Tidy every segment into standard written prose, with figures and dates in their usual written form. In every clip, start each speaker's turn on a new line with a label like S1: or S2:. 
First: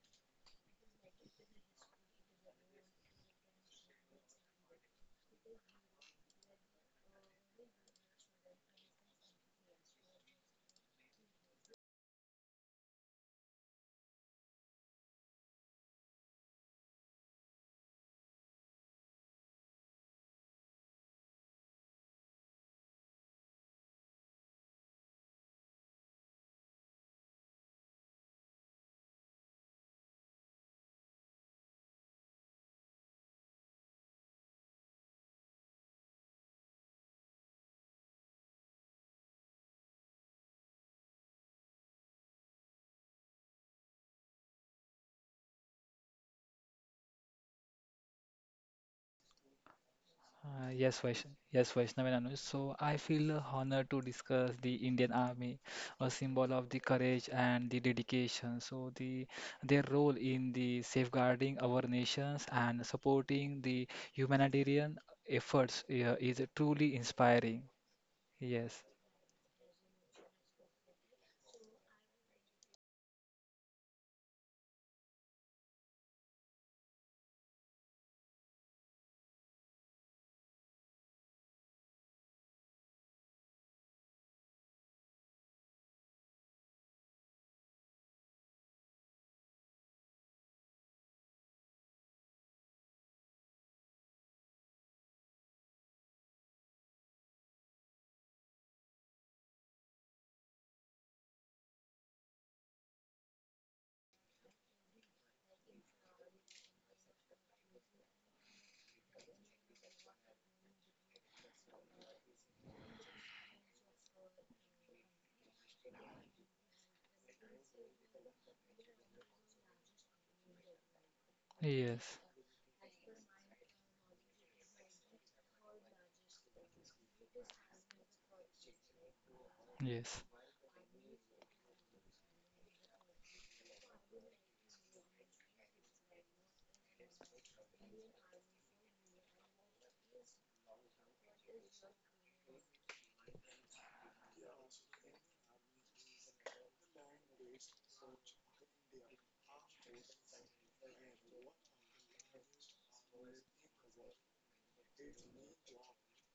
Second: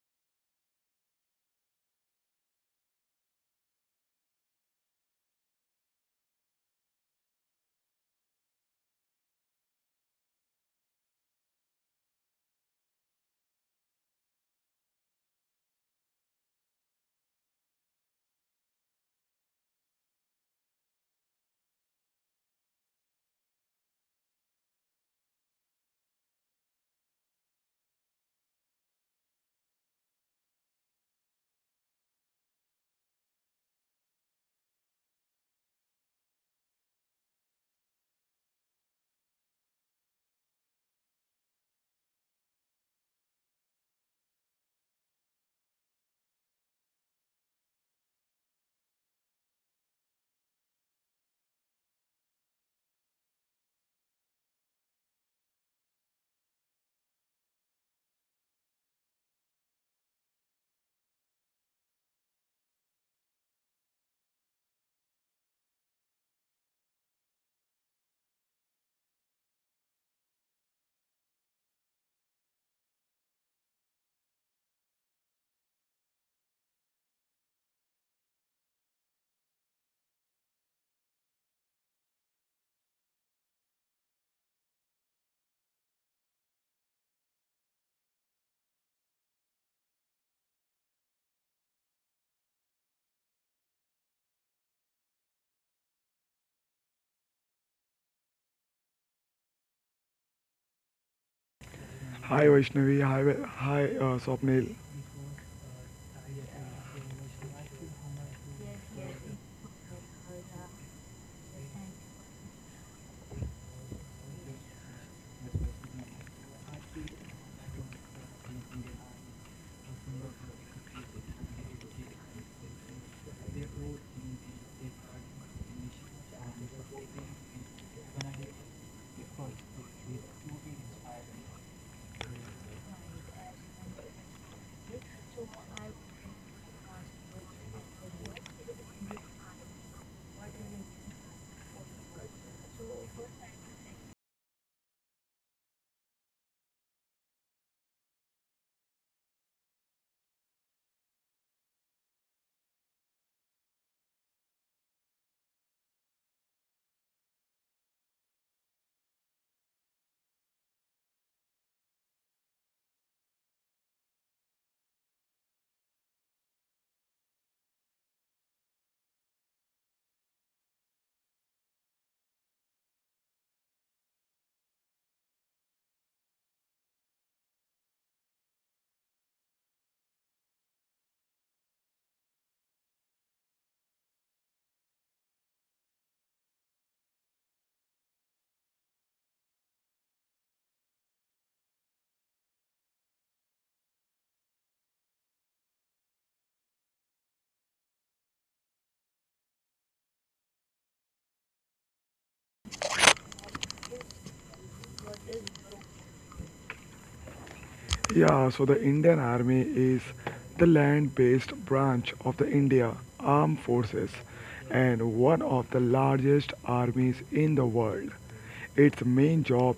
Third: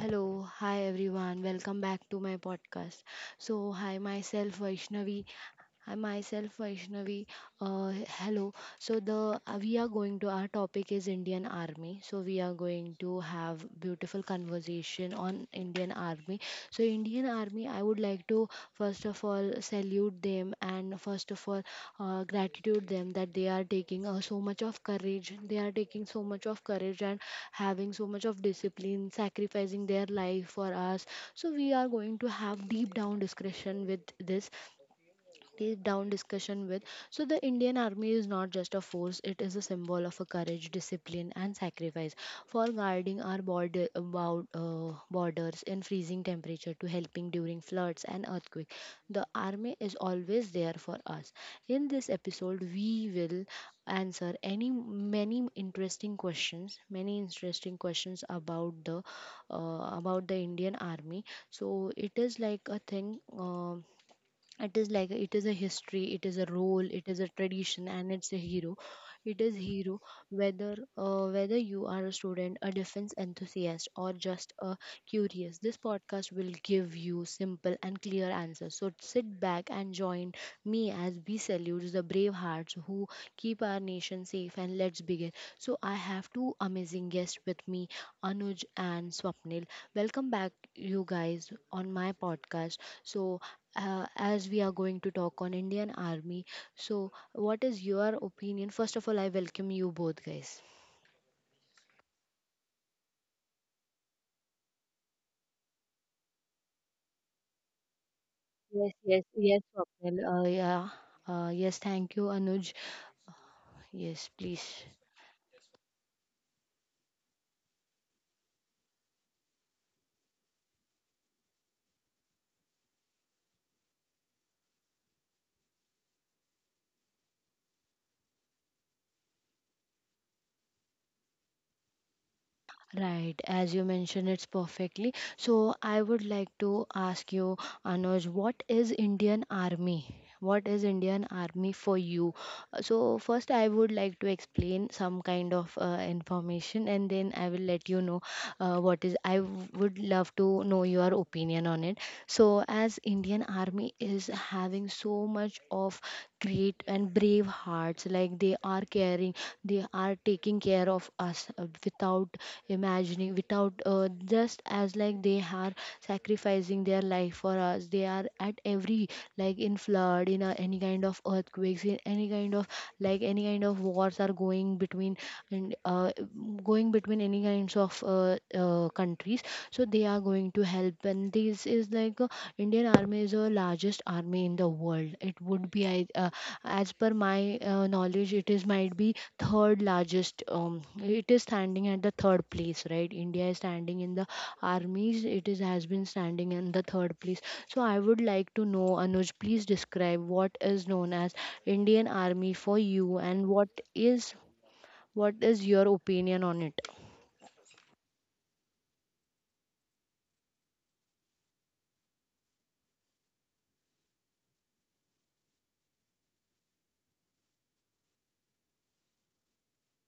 S1: Hello, hi everyone. Welcome back to my podcast. So, hi myself Vaishnavi, I myself Vaishnavi. Uh, hello. So the we are going to our topic is Indian Army. So we are going to have beautiful conversation on Indian Army. So Indian Army, I would like to first of all salute them and first of all gratitude them that they are taking so much of courage. They are taking so much of courage and having so much of discipline, sacrificing their life for us. So we are going to have deep down discussion with this deep down discussion with. So, the Indian Army is not just a force, it is a symbol of a courage, discipline, and sacrifice for guarding our border, about borders in freezing temperature to helping during floods and earthquake. The Army is always there for us. In this episode, we will answer any many interesting questions about the Indian Army. So it is like a thing. um it is like it is a history, it is a role, it is a tradition, and it's a hero. It is hero, whether whether you are a student, a defense enthusiast, or just a curious, this podcast will give you simple and clear answers. So sit back and join me as we salute the brave hearts who keep our nation safe, and let's begin. So I have two amazing guests with me, Anuj and Swapnil. Welcome back you guys on my podcast. So as we are going to talk on Indian Army. So, what is your opinion? First of all, I welcome you both, guys.
S2: Hi Vaishnavi, hi, Swapnil.
S1: Yes, yes, yes, Swapnil. Yeah. Yes, thank you, Anuj. Yes,
S3: Yes,
S1: please.
S3: Vaishnav. Yes, Vaishnav and Anuj. So I feel honored to discuss the Indian Army, a symbol of the courage and the dedication. So their role in the safeguarding our nations and supporting the humanitarian efforts is truly inspiring. Yes,
S1: Right, as you mentioned, it's perfectly. So I would like to ask you, Anuj, what is Indian Army? What is Indian Army for you? So first, I would like to explain some kind of information, and then I will let you know what is. Would love to know your opinion on it. So as Indian Army is having so much of great and brave hearts, like they are caring, they are taking care of us without imagining, without just as like they are sacrificing their life for us. They are at every, like in flood, in a, any kind of earthquakes, in any kind of like any kind of wars are going between, and going between any kinds of countries. So they are going to help, and this is like Indian Army is the largest army in the world. It would be
S3: yes,
S1: as per my knowledge, it is might be third largest. It is standing at the third place, right? India is
S3: yes,
S1: standing in the armies, it is has been standing in the third place. So I would like to know, Anuj, please describe what is known as Indian Army for you and is what is your opinion on it?
S2: Yeah, so the Indian Army is the land-based branch of the India Armed Forces and one of the largest armies in the world. Its main job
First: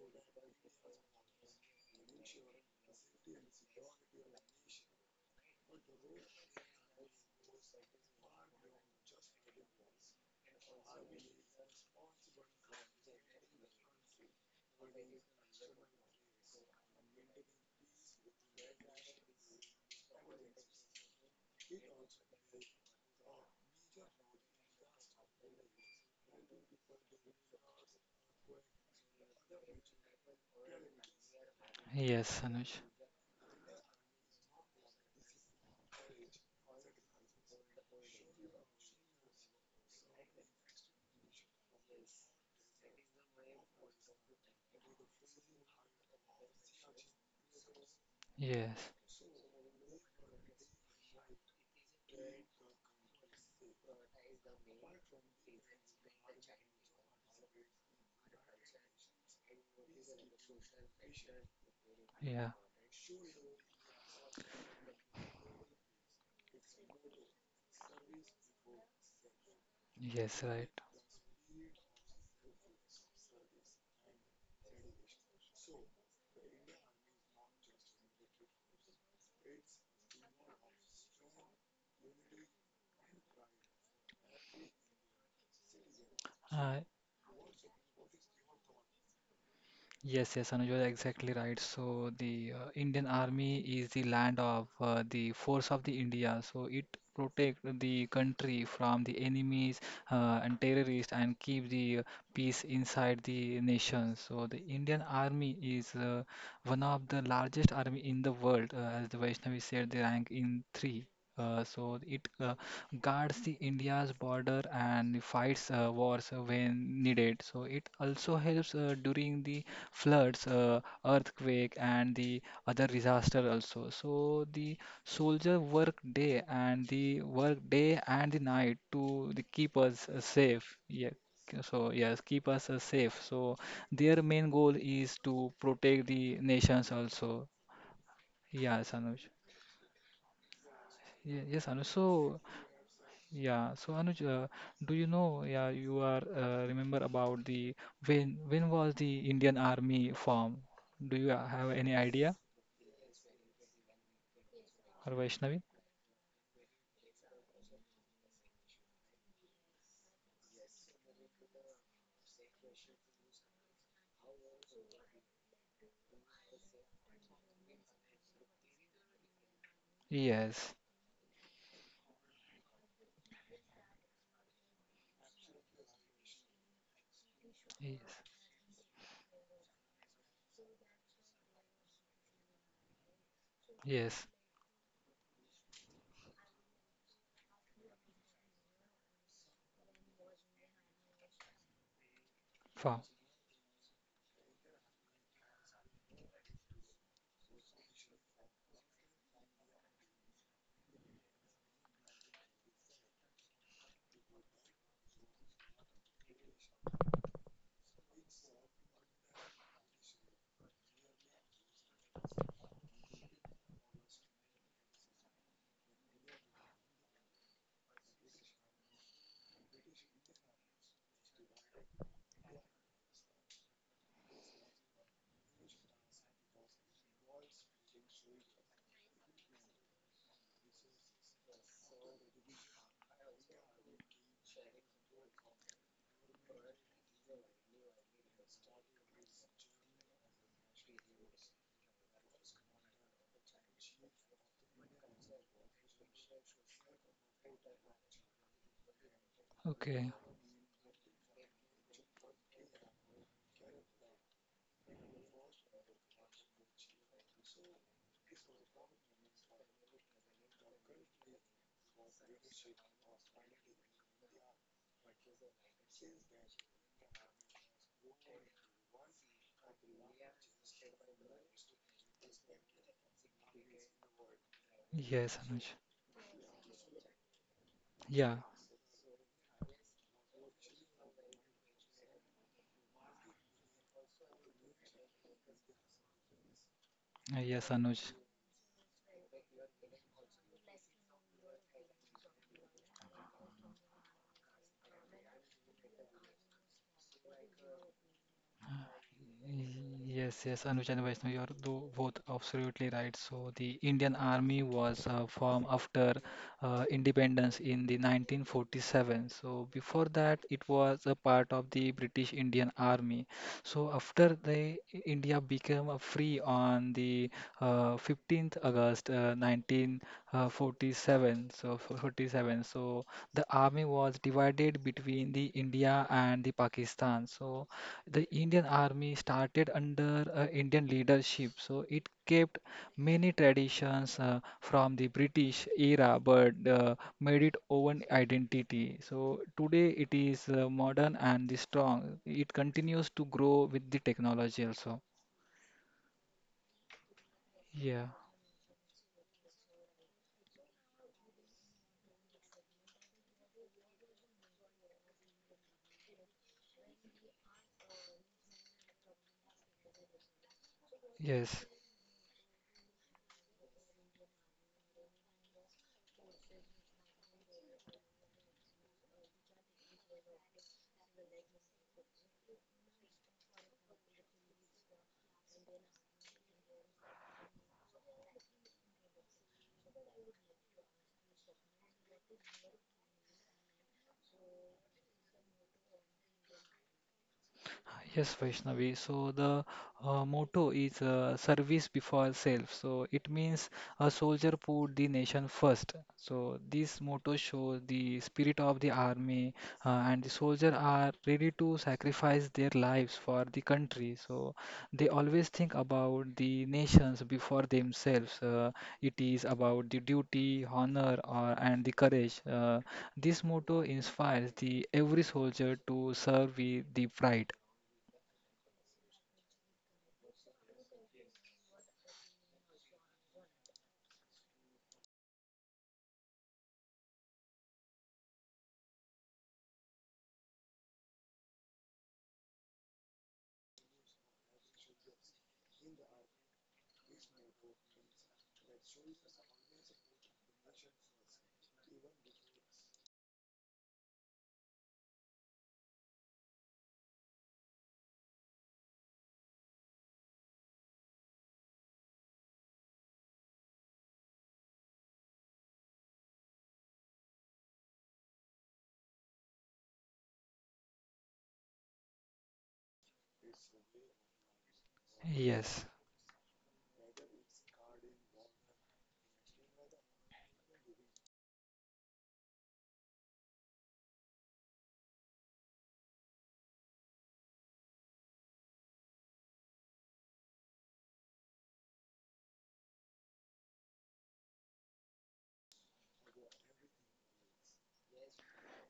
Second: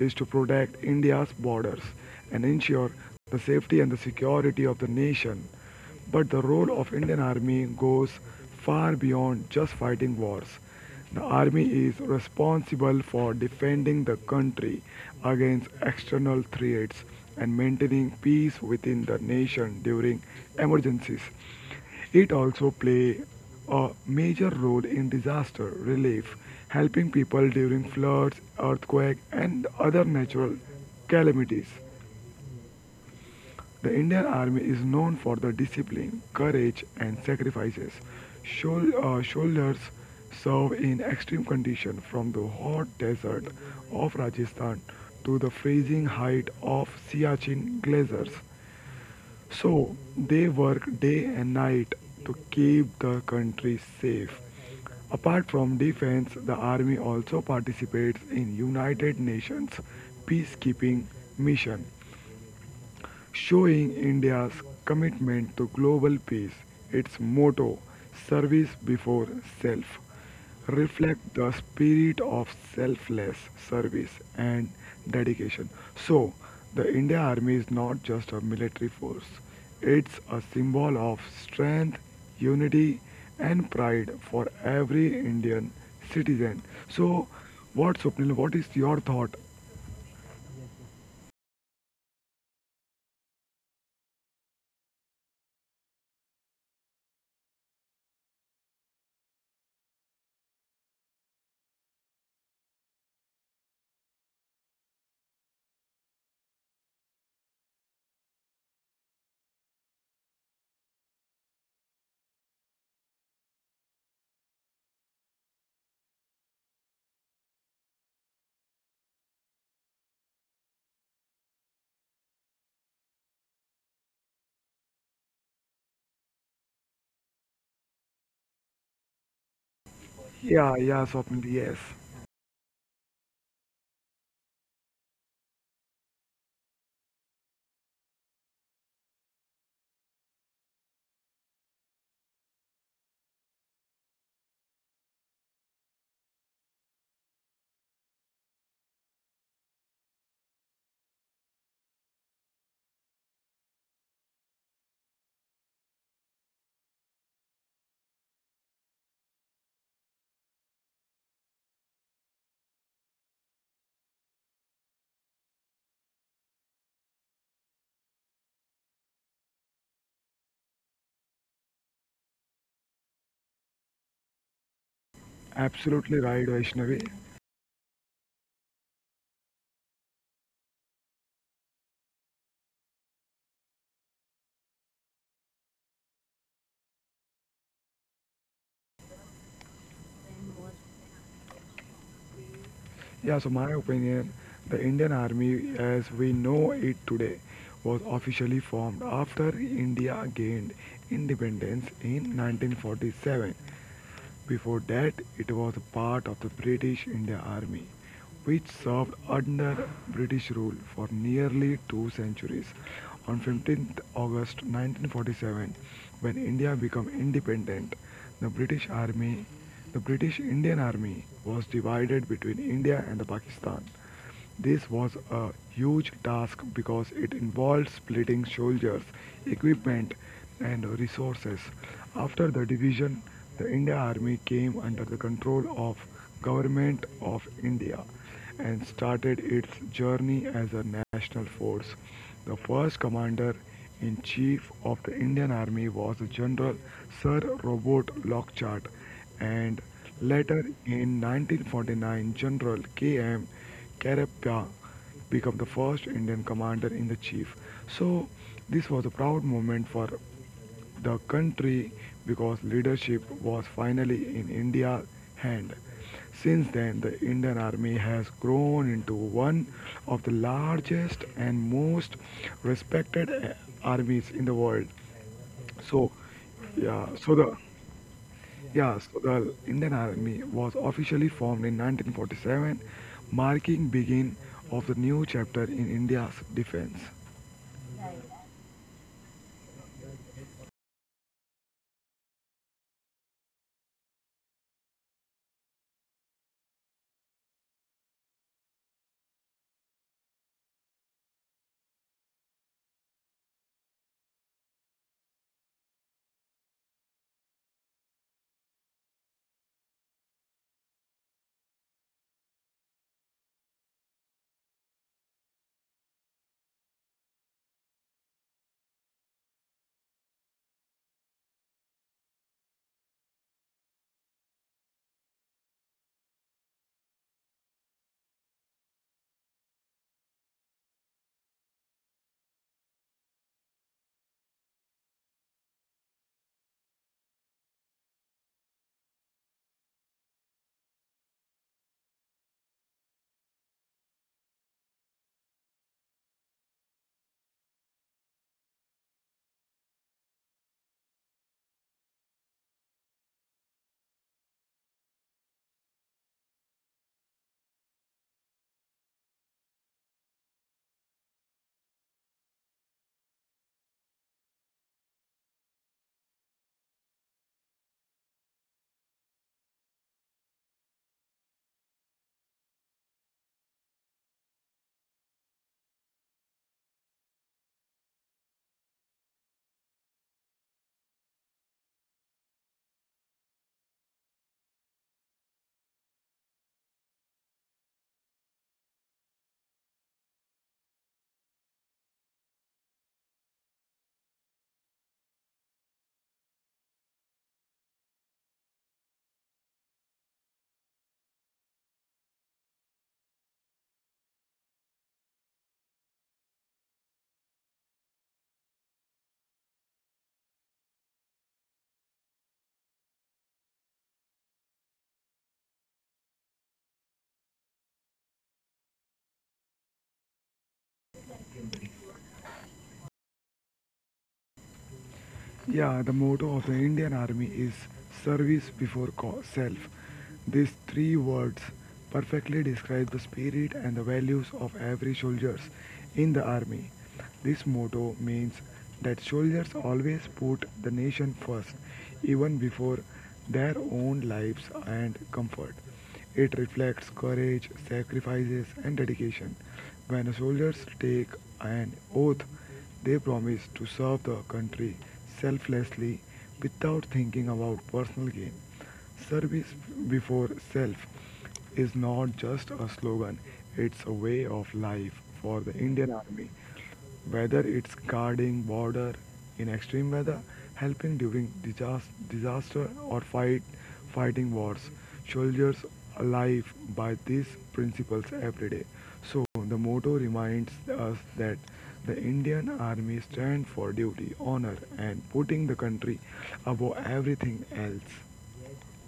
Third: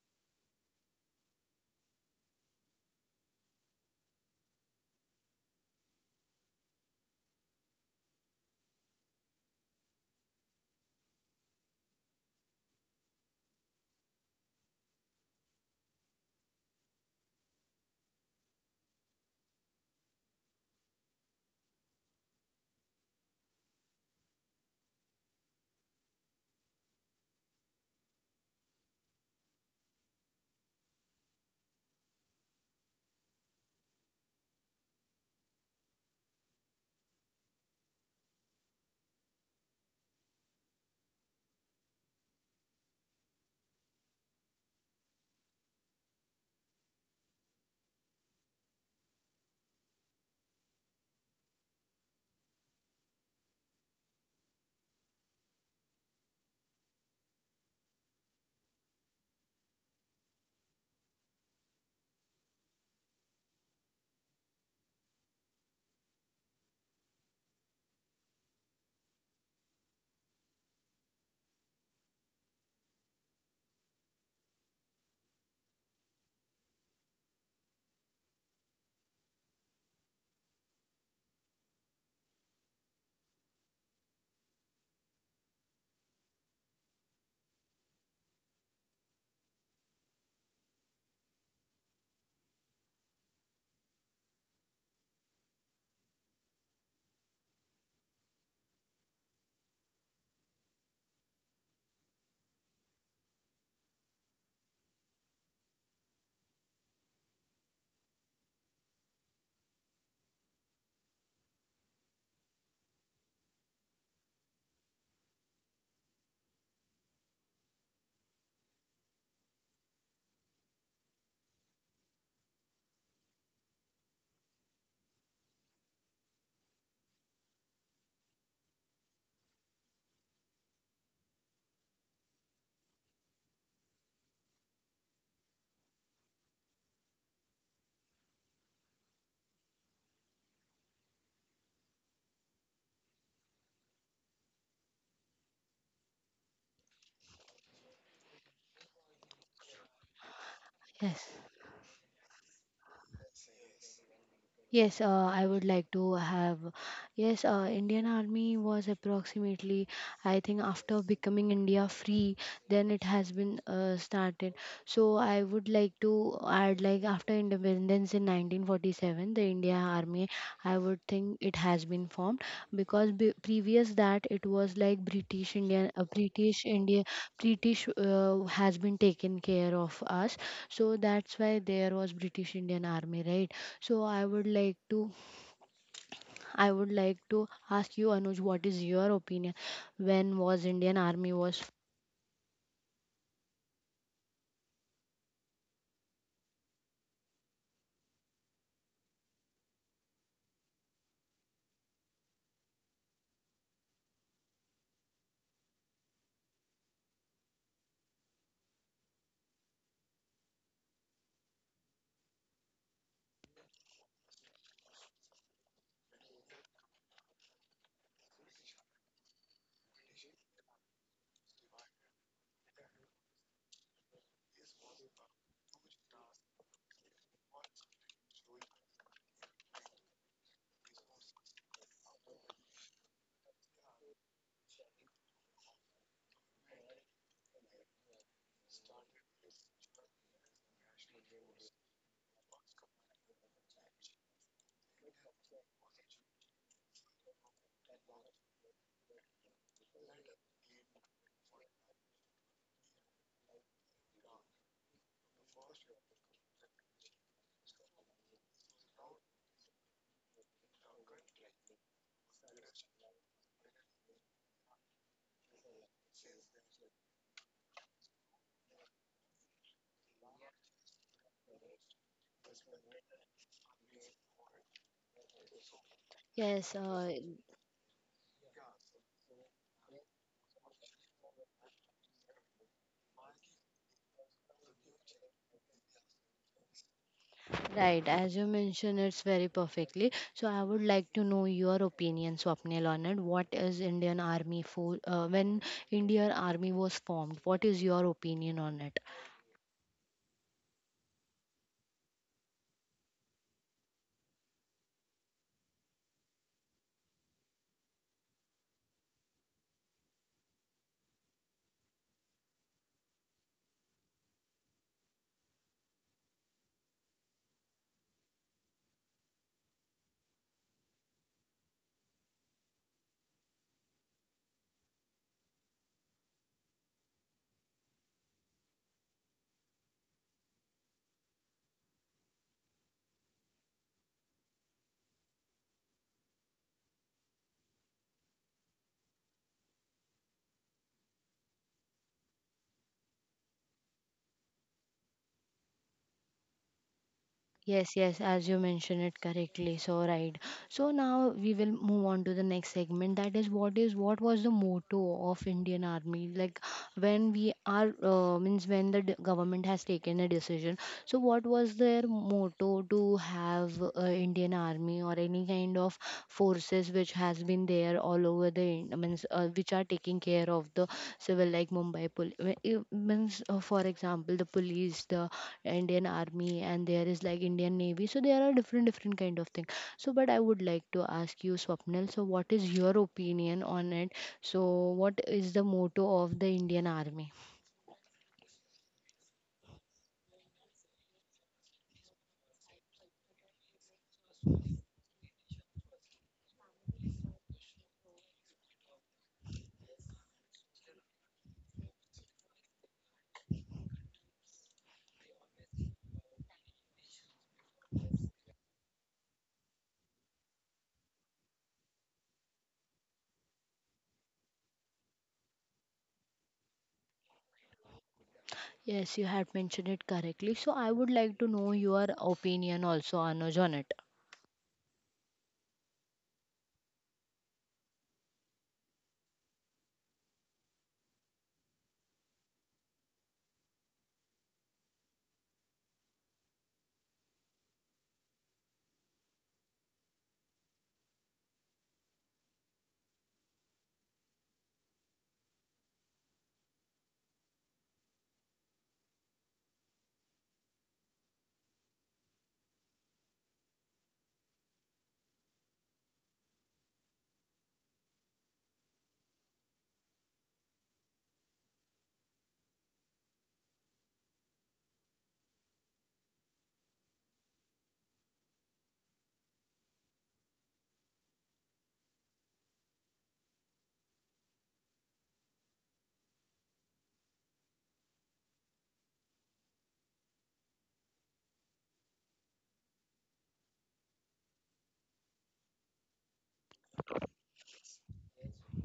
S2: is to protect India's borders and ensure the safety and the security of the nation. But the role of Indian Army goes far beyond just fighting wars. The army is responsible for defending the country against external threats and maintaining peace within the nation during emergencies. It also plays a major role in disaster relief, helping people during floods, earthquakes, and other natural calamities.
S3: yes, Anuj.
S2: The Indian Army is known for the discipline, courage, and sacrifices. Soldiers serve in extreme conditions from the hot desert of Rajasthan to the freezing height of Siachen glaciers.
S3: Yes,
S2: So they work day and night to keep the country safe. Apart from defense, the army also participates in United Nations peacekeeping mission
S3: yeah,
S2: showing India's commitment to global peace. Its motto, service before self,
S3: yes, right.
S2: reflects the spirit of selfless service and dedication. So, the Indian Army is not just a military force. It's a symbol of strength, unity and pride for every Indian citizen.
S3: Uh,
S2: So, what Swapnil, what is your thought?
S3: Yes, yes, Anuj, you're exactly right. So the Indian Army is the land of the force of the India. So it protect the country from the enemies and terrorists and keep the peace inside the nation. So the Indian Army is one of the largest army in the world, as the Vaishnavi said, they rank in three. So it guards the India's border and fights wars when needed. So it also helps during the floods, earthquake, and the other disaster also. So the soldier work day and the night to the keep us
S2: Yeah,
S3: safe.
S2: yeah,
S3: Yeah.
S2: Swapnil, yes.
S3: So yes, keep us safe. So their main goal is to protect the nations also. Yes, Anuj. Yes, Anuj. So yeah, so Anuj, do you know? Yeah, you are remember about the when was the Indian Army formed? Do
S1: Yes.
S3: you have any idea?
S1: Yes,
S3: Or
S1: I
S3: Vaishnavi?
S1: would like to have. Yes, Indian Army was approximately, I think, after becoming India free, then it has been started. So I would like to add, like after independence in 1947, the India Army,
S3: Yes.
S1: I would think it has been formed, because previous that it was like British Indian,
S2: Absolutely right,
S1: British
S2: Vaishnavi.
S1: India, British
S3: Yes.
S1: has been taken care of us. So that's why there was British Indian Army, right? So I
S3: Yes.
S1: would like to I would like to ask you, Anuj, what is your opinion? When was Indian Army was.
S3: Wow.
S2: Yeah, so my opinion, the Indian Army as we know it today was officially formed after India gained independence in 1947. Before that, it was part of the British India Army, which served under British rule for nearly two centuries. On 15th August 1947, when India became independent, the British Army, the British Indian Army was divided between India and Pakistan. This was a huge task because it involved splitting soldiers, equipment, and resources. After the division, the Indian Army came under the control of Government of India and started its journey as a national force. The first commander in chief of the Indian Army was General Sir Robert Lockhart and
S3: Okay.
S2: later in 1949 General K.M. Karep Pyong become the first Indian commander in the chief. So this was a proud moment for the country because leadership was finally in India's hand. Since then, the Indian Army has grown into one of the largest and most respected armies in the world.
S3: Yes, Anuj.
S2: So,
S1: Yes,
S2: yeah, so
S3: Yeah.
S2: the Indian Army was officially formed in 1947, marking begin of the new chapter in India's defense.
S3: Yes,
S1: right.
S3: Anuj.
S1: As you mentioned, it's very perfectly. So I would like to know your opinion, Swapnil, on it. What is Indian Army for? When Indian Army was formed, what is your opinion on it?
S3: Yes, yes, Anuj and Vaishnav, you are both absolutely right. So the Indian Army was formed after independence in the 1947. So before that, it was a part of the British Indian Army. So after the India became a free on the 15th August 1947. So 47. So the army was divided between the India and the Pakistan. So the Indian army started under Indian leadership, so it kept many traditions from the British era but made it own identity. So today it is modern and the strong. It continues to grow with the technology also.
S1: Yes,
S3: Yeah,
S1: yes, as you mentioned it correctly. So right. So now we will move on to the next segment. That is what was the motto of Indian Army? Like when we are means when the government has taken a decision. So what
S3: yes.
S1: was their motto to have Indian Army or any kind of forces which has been there all over the means which are taking care of the civil, like Mumbai means for example, the police, the Indian Army, and there is like Indian Navy. So there are different different kind of thing. So but I would like to ask you, Swapnil, so what is your opinion on it? So what is the motto of the Indian Army?
S3: Yes, Vaishnavi. So the motto is service before self. So it means a soldier put the nation first. So this motto shows the spirit of the army, and the soldier are ready to sacrifice their lives for the country. So they always think about the nations before themselves. It is about the duty, honor, or and the courage. This motto inspires the every soldier to serve with the pride.
S1: Yes, you had mentioned it correctly. So I would like to know your opinion also, Anuj, on it.
S2: Yeah, the motto of the Indian Army is service before self. These three words perfectly describe the spirit and the values of every soldiers in the army. This motto means that soldiers always put the nation first, even before their own lives and comfort. It reflects courage, sacrifices, and dedication. When soldiers take an oath, they promise to serve the country selflessly without thinking about personal gain. Service before self is not just a slogan, it's a way of life for the
S3: Yes,
S2: Indian Army whether it's guarding border in extreme weather, helping during disaster or fighting wars. Soldiers alive by these principles every day. So the motto reminds us that the Indian Army stands for duty, honor, and putting the country above everything else.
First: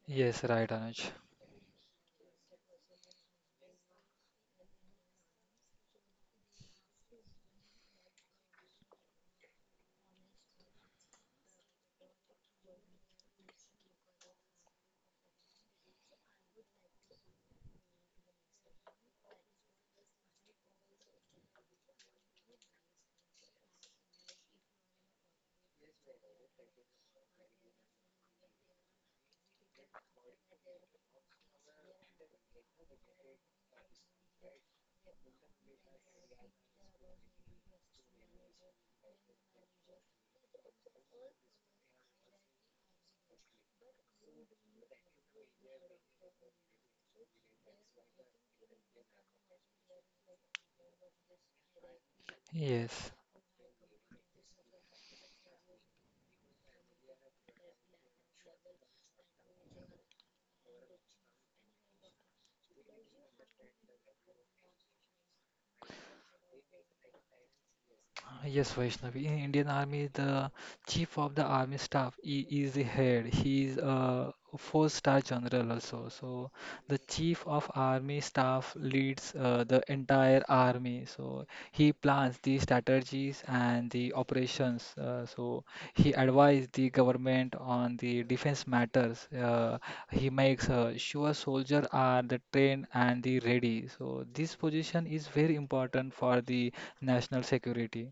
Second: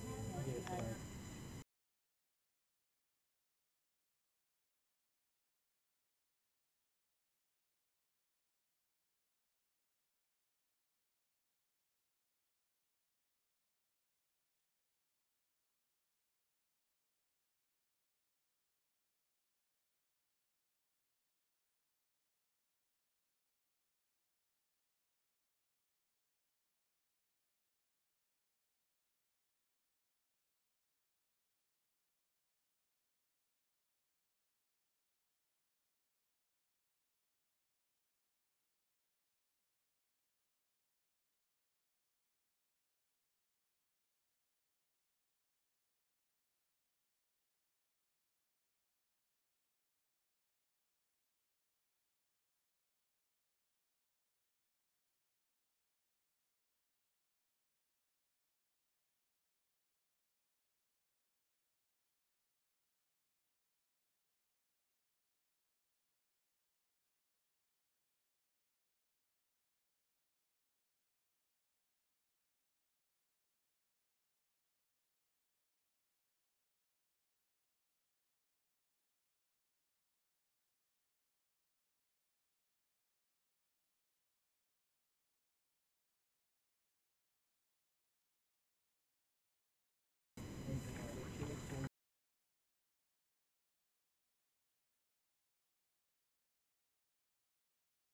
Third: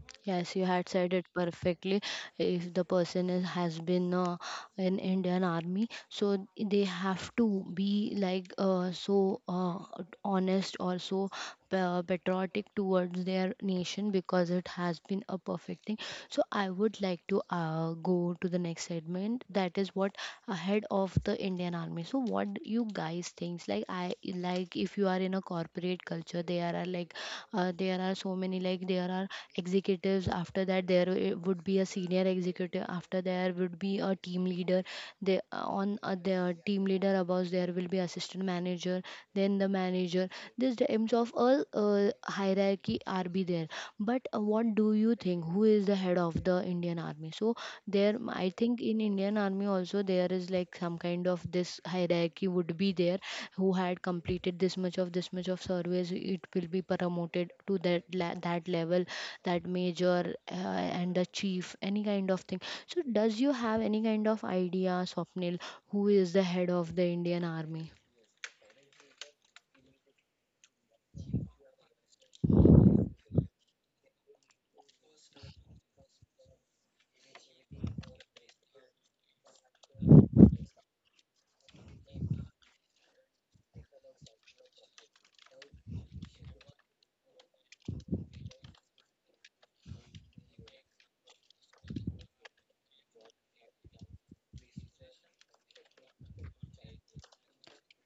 S3: yes,
S1: Yes, you
S3: right,
S1: had
S3: Anuj.
S1: said it perfectly. If the person is, has been in Indian Army, so they have to be like so honest, also patriotic towards their nation, because it has been a perfect thing. So I would like to go to the next segment, that is what ahead of the Indian Army. So what do you guys think? Like I like if you are in a corporate culture, there are like there are so many, like there are executives. After that, there would be a senior executive. After there would be a team leader. They on their team leader, above there will be assistant manager, then the manager. This terms of all the hierarchy are be there, but what do you think, who is the head of the Indian Army? So there I think in Indian Army also there is like some kind of this hierarchy would be
S3: Yes.
S1: there, who had completed this much of service, it will be promoted to that that level, that major and the chief, any kind of thing. So does you have any kind of idea, Swapnil, who is the head of the Indian Army?
S3: Yes, Vaishnavi. In Indian Army, the chief of the army staff he is the head. He is a four-star general also. So the chief of army staff leads the entire army. So he plans the strategies and the operations. So he advises the government on the defense matters. He makes sure soldiers are the trained and the ready. So this position is very important for the national security.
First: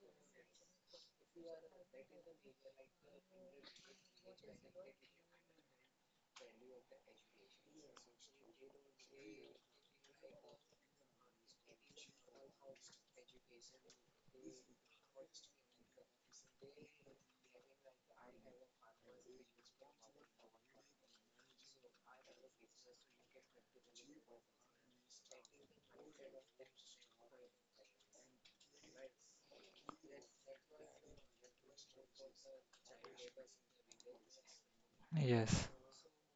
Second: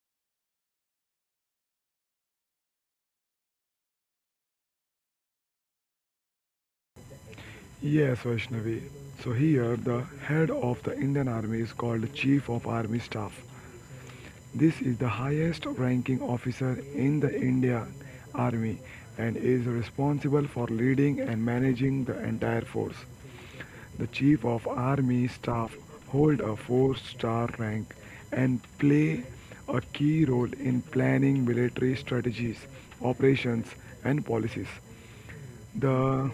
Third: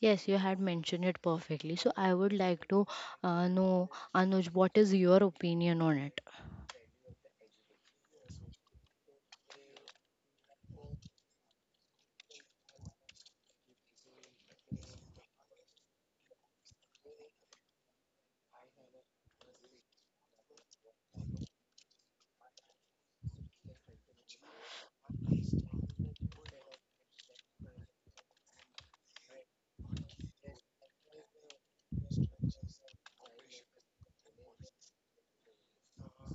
S1: Yes, you had mentioned it perfectly. So I would like to know, Anuj, what is your opinion on it?
S2: Yes, Vaishnavi. So here, the head of the Indian Army is called Chief of Army Staff. This is the highest ranking officer in the Indian Army and is responsible for leading and managing the entire force. The Chief of Army Staff hold a four-star rank and play a key role in planning military strategies, operations, and policies.
S3: Yes.
S2: The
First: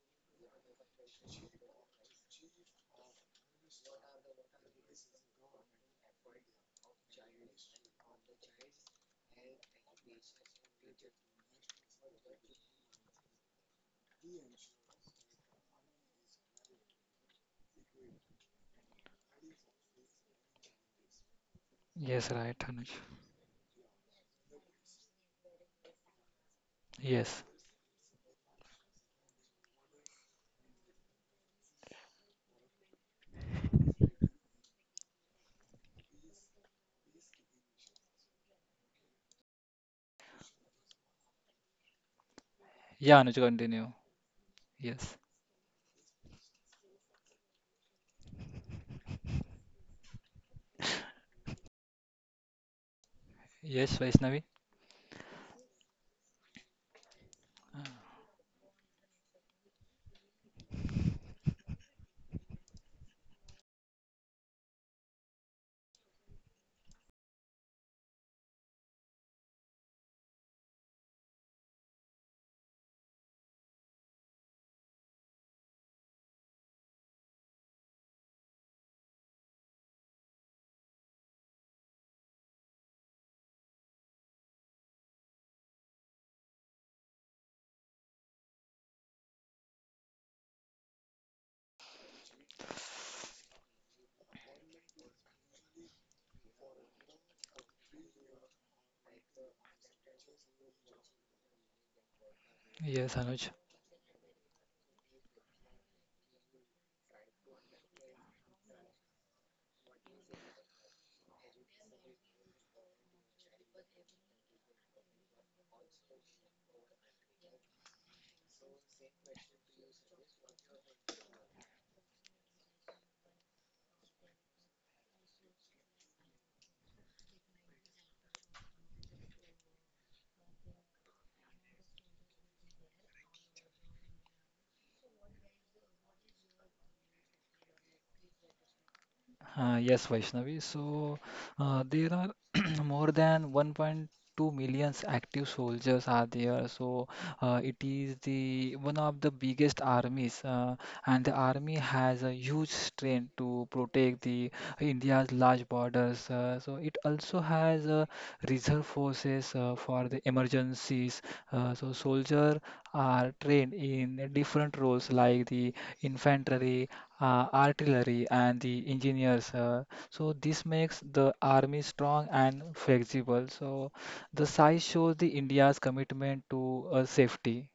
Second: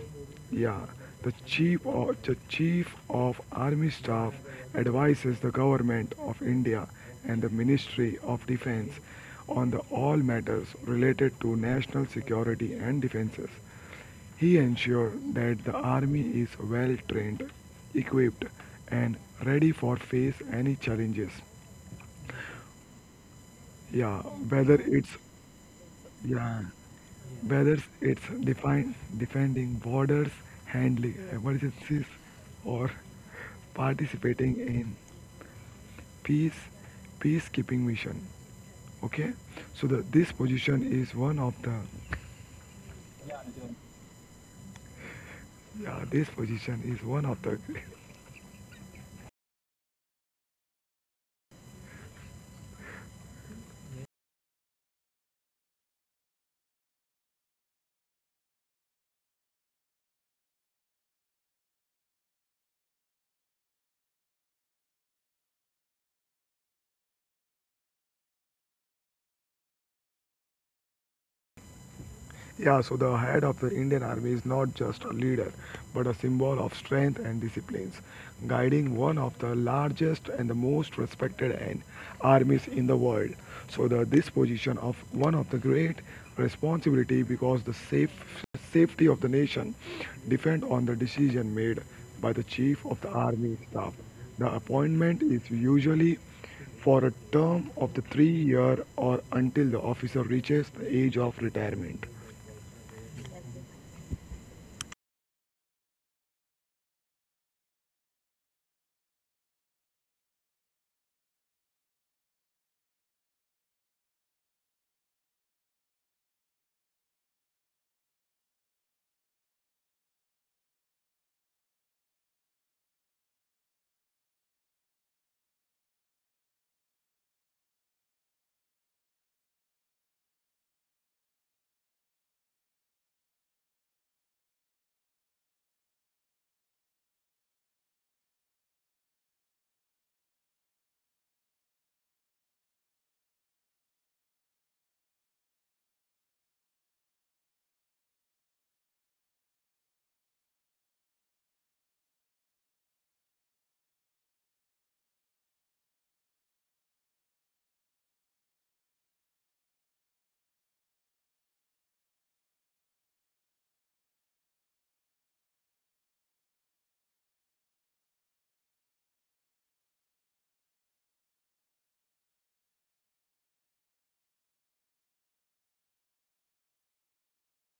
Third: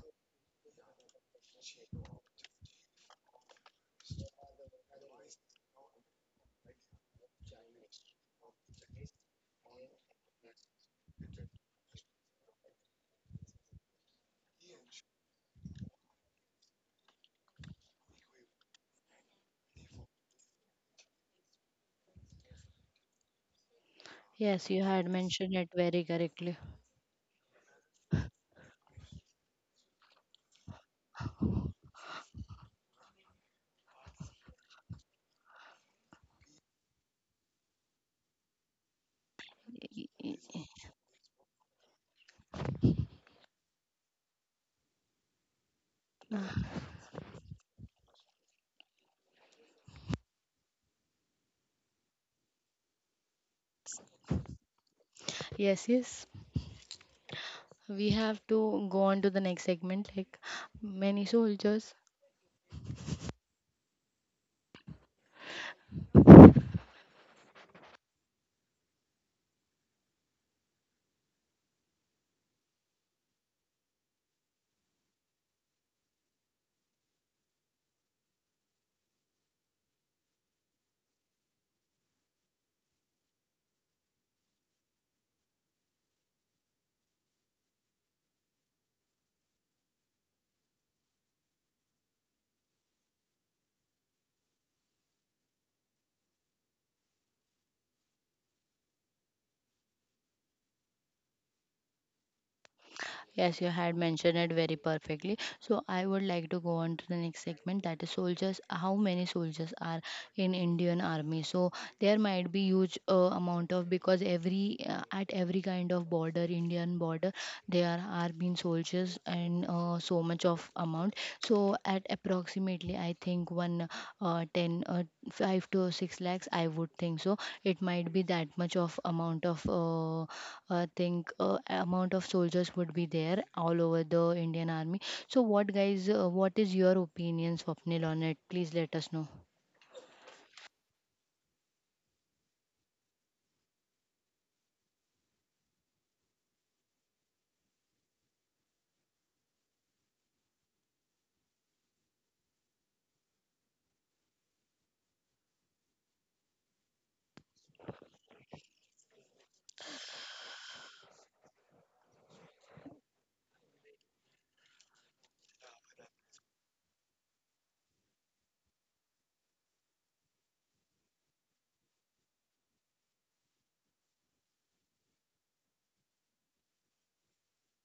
S2: yeah, the chief of army staff advises the government of India and the Ministry of Defense on the all matters related to national security and defenses. He ensured that the army is well trained, equipped, and ready for face any challenges.
S3: Yes, right, Anuj.
S2: Yeah,
S1: Yes, you
S2: whether
S1: had
S2: it's
S1: mentioned it very correctly.
S2: yeah,
S3: Yes.
S2: whether it's defending borders, handling emergencies, or participating in peace peacekeeping mission. Okay, so the, this
S1: Y-
S2: position is one of the
S3: Yeah, Anuj, continue. Yes.
S2: yeah, this position is one of the.
S3: Yes, Vaishnavi.
S1: Yes, yes. We have to go on to the next segment. Like many soldiers.
S2: Yeah, so the head of the Indian Army is not just a leader, but a symbol of strength and disciplines, guiding one of the largest and the most respected and armies in the world. So the this position of one of the great responsibility because the safety of the nation depend on the decision made by the chief of the army staff. The appointment is usually for a term of the 3 year or until the officer reaches the age of retirement.
S3: Yes, Anuj.
S1: Yes, you had mentioned it very perfectly. So I would like to go on to the next segment, that is soldiers. How many soldiers are in Indian army? So there might be huge amount of, because every at every kind of border, Indian border, there are been soldiers and so much of amount. So at approximately, I think one ten five to six lakhs. I would think so. It might be that much of amount of. I think amount of soldiers would be there all over the Indian army. So what guys, what is your opinion, Swapnil, on it? Please let us know.
S3: Yes, Vaishnavi. So there are more than 1.2 million active soldiers are there, so it is the one of the biggest armies, and the army has a huge strength to protect the India's large borders, so it also has reserve forces for the emergencies. So soldiers are trained in different roles like the infantry, artillery and the engineers. So this makes the army strong and flexible. So the size shows the India's commitment to safety.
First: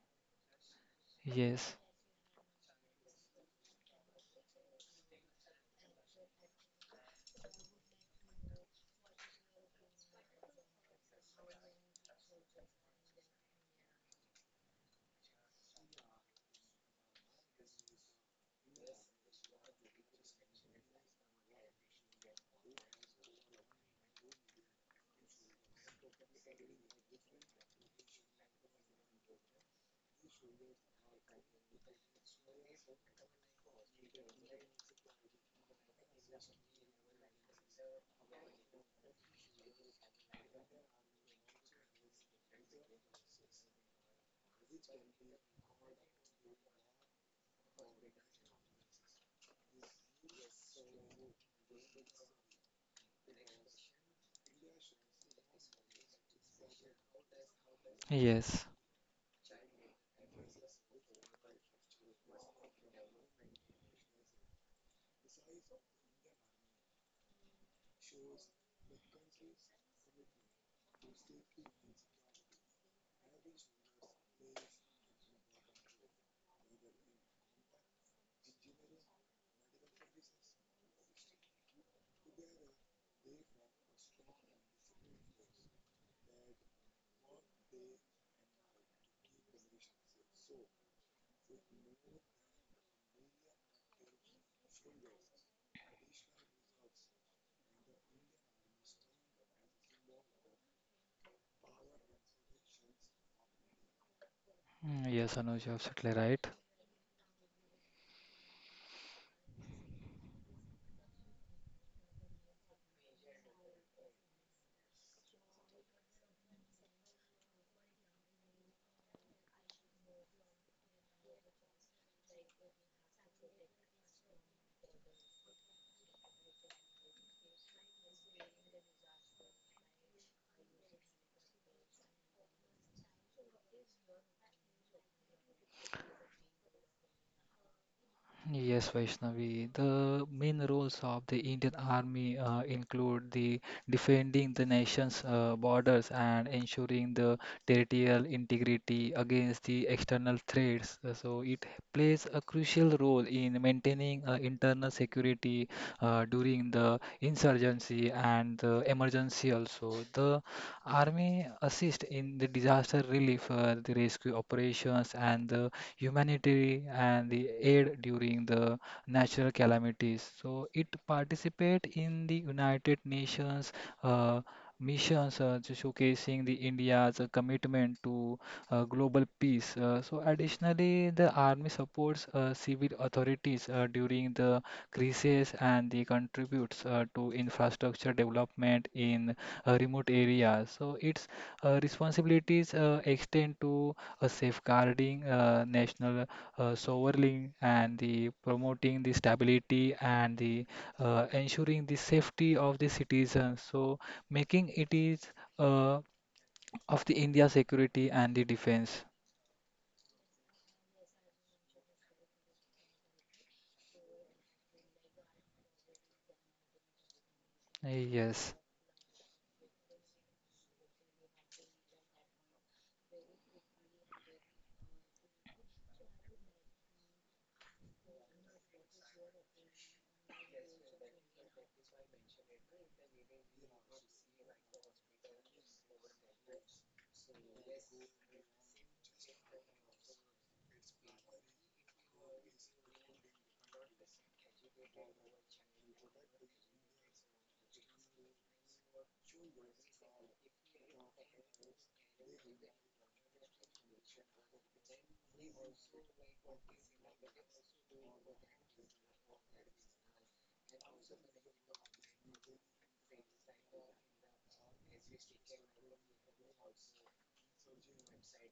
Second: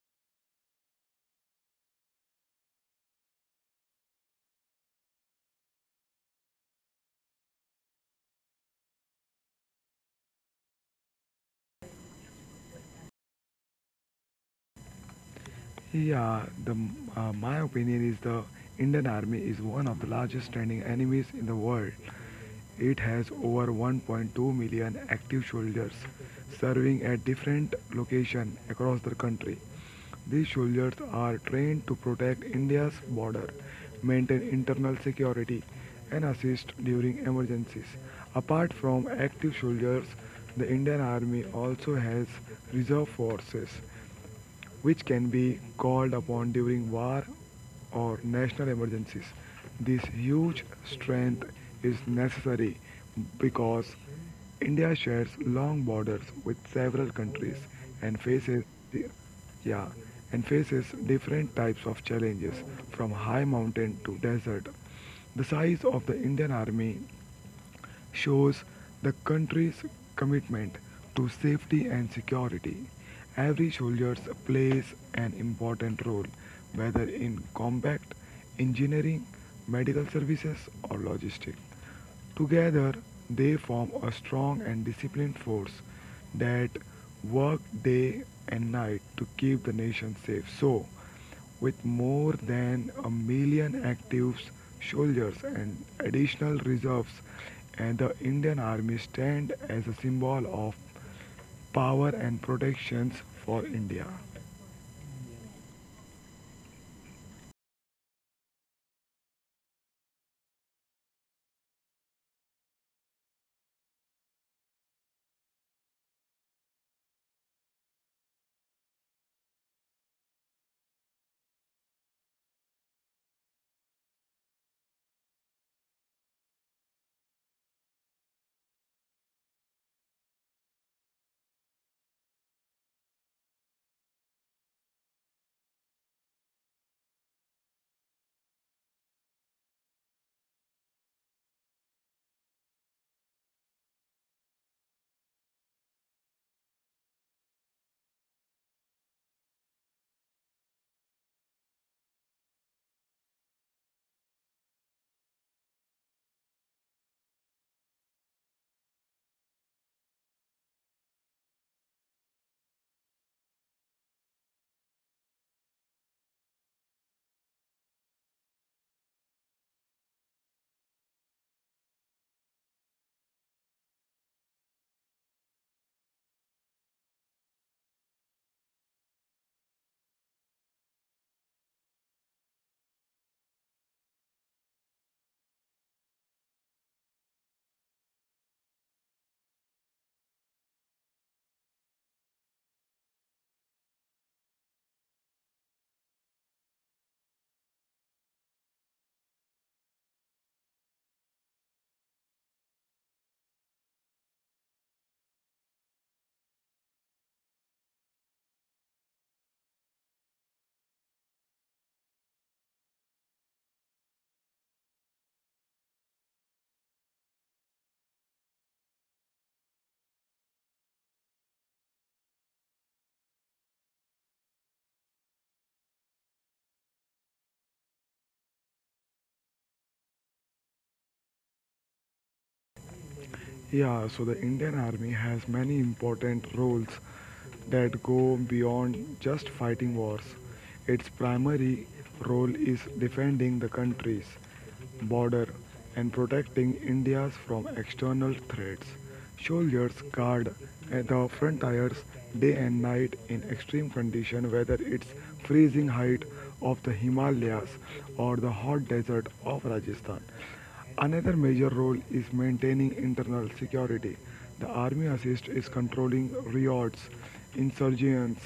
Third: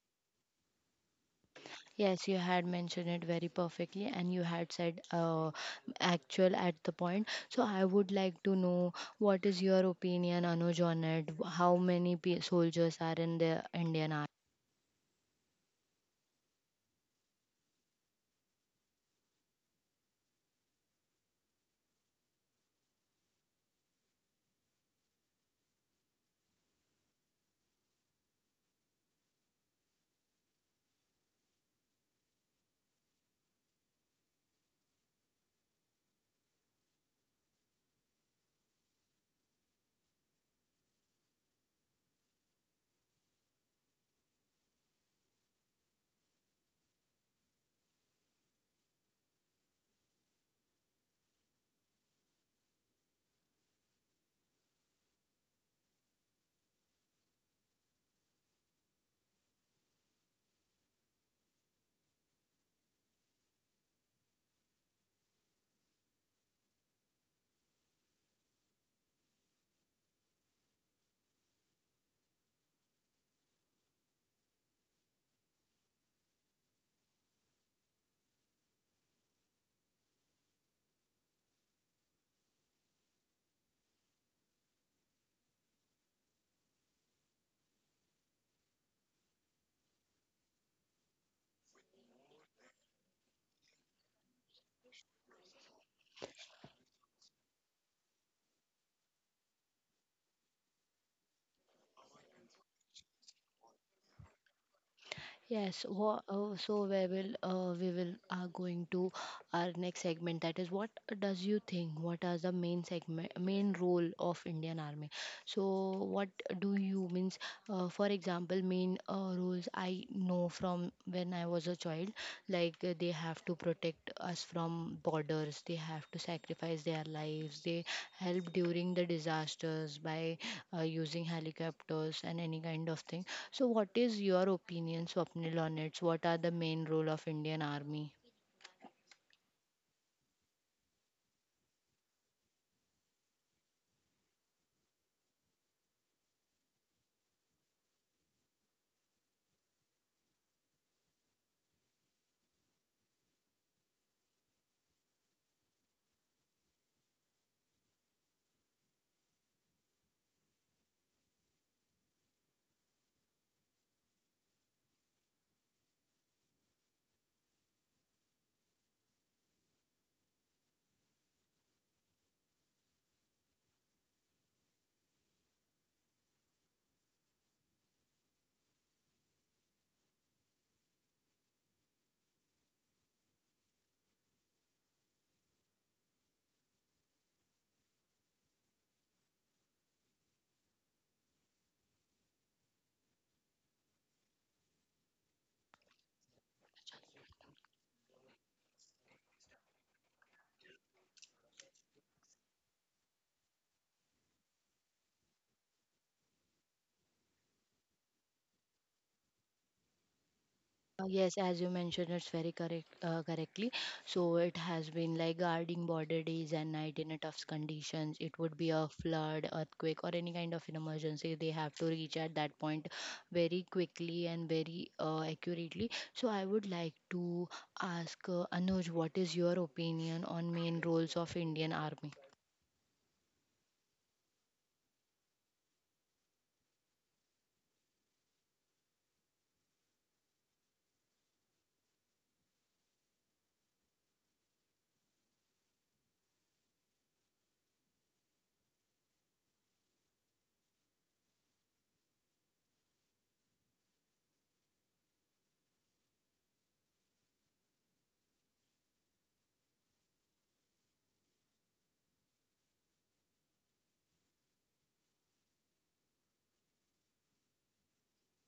S3: Yes,
S1: Yes, you had mentioned it very perfectly, and you had said actual at the point. So I would like to know what is your opinion, Anuj, on it? How many soldiers are in the Indian army?
S2: Yeah, my opinion is the Indian Army is one of the largest standing enemies in the world. It has over 1.2 million active soldiers serving at different locations across the country. These soldiers are trained to protect India's border, maintain internal security, and assist during emergencies. Apart from active soldiers, the Indian Army also has reserve forces which can be called upon during war or national emergencies. This huge strength is necessary because India shares long borders with several countries and
S3: yes.
S2: faces yeah and faces different types of challenges from high mountain to desert. The size of the Indian army shows the country's commitment to safety and security. Every soldier plays an important role, whether in combat, engineering, medical services, or logistics. Together, they form a strong and disciplined force that work day and night to keep the nation safe. So, with more than a million active soldiers and additional reserves, and the Indian Army stands as a symbol of power and protections for India.
S3: Mm, yes, Anuj, you're
S1: Yes,
S3: absolutely right.
S1: so we will are going to our next segment. That is, what does you think? What are the main segment, main role of Indian Army? So, what do you means? For example, main roles I know from when I was a child, like they have to protect us from borders. They have to sacrifice their lives. They help during the disasters by using helicopters and any kind of thing. So, what is your opinion, Swapnil, on it? What are the main role of Indian Army?
S3: Yes, Vaishnavi. The main roles of the Indian Army include the defending the nation's borders and ensuring the territorial integrity against the external threats. So it plays a crucial role in maintaining internal security during the insurgency and the emergency also. The Army assist in the disaster relief, the rescue operations, and the humanitarian and the aid during the natural calamities. So it participate in the United Nations uh, missions, to showcasing the India's commitment to global peace. So additionally, the army supports civil authorities during the crisis and the contributes to infrastructure development in remote areas. So its responsibilities extend to safeguarding national sovereignty and the promoting the stability and the ensuring the safety of the citizens. So making it is uh, of the India security and the defense.
S1: Yes, as you mentioned, it's very correct correctly. So it has been like guarding border days and night in a tough conditions. It
S3: Yes,
S1: would be a flood, earthquake, or any kind of an emergency. They have to reach at that point very quickly and very accurately. So I would like to ask Anuj, what is your opinion on main roles of Indian Army?
S2: Yeah, so the Indian Army has many important roles that go beyond just fighting wars. Its primary role is defending the country's border and protecting India's from external threats. Soldiers guard at the frontiers day and night in extreme conditions, whether it's freezing height of the Himalayas or the hot desert of Rajasthan. Another major role is maintaining internal security. The army assists in controlling riots, insurgents,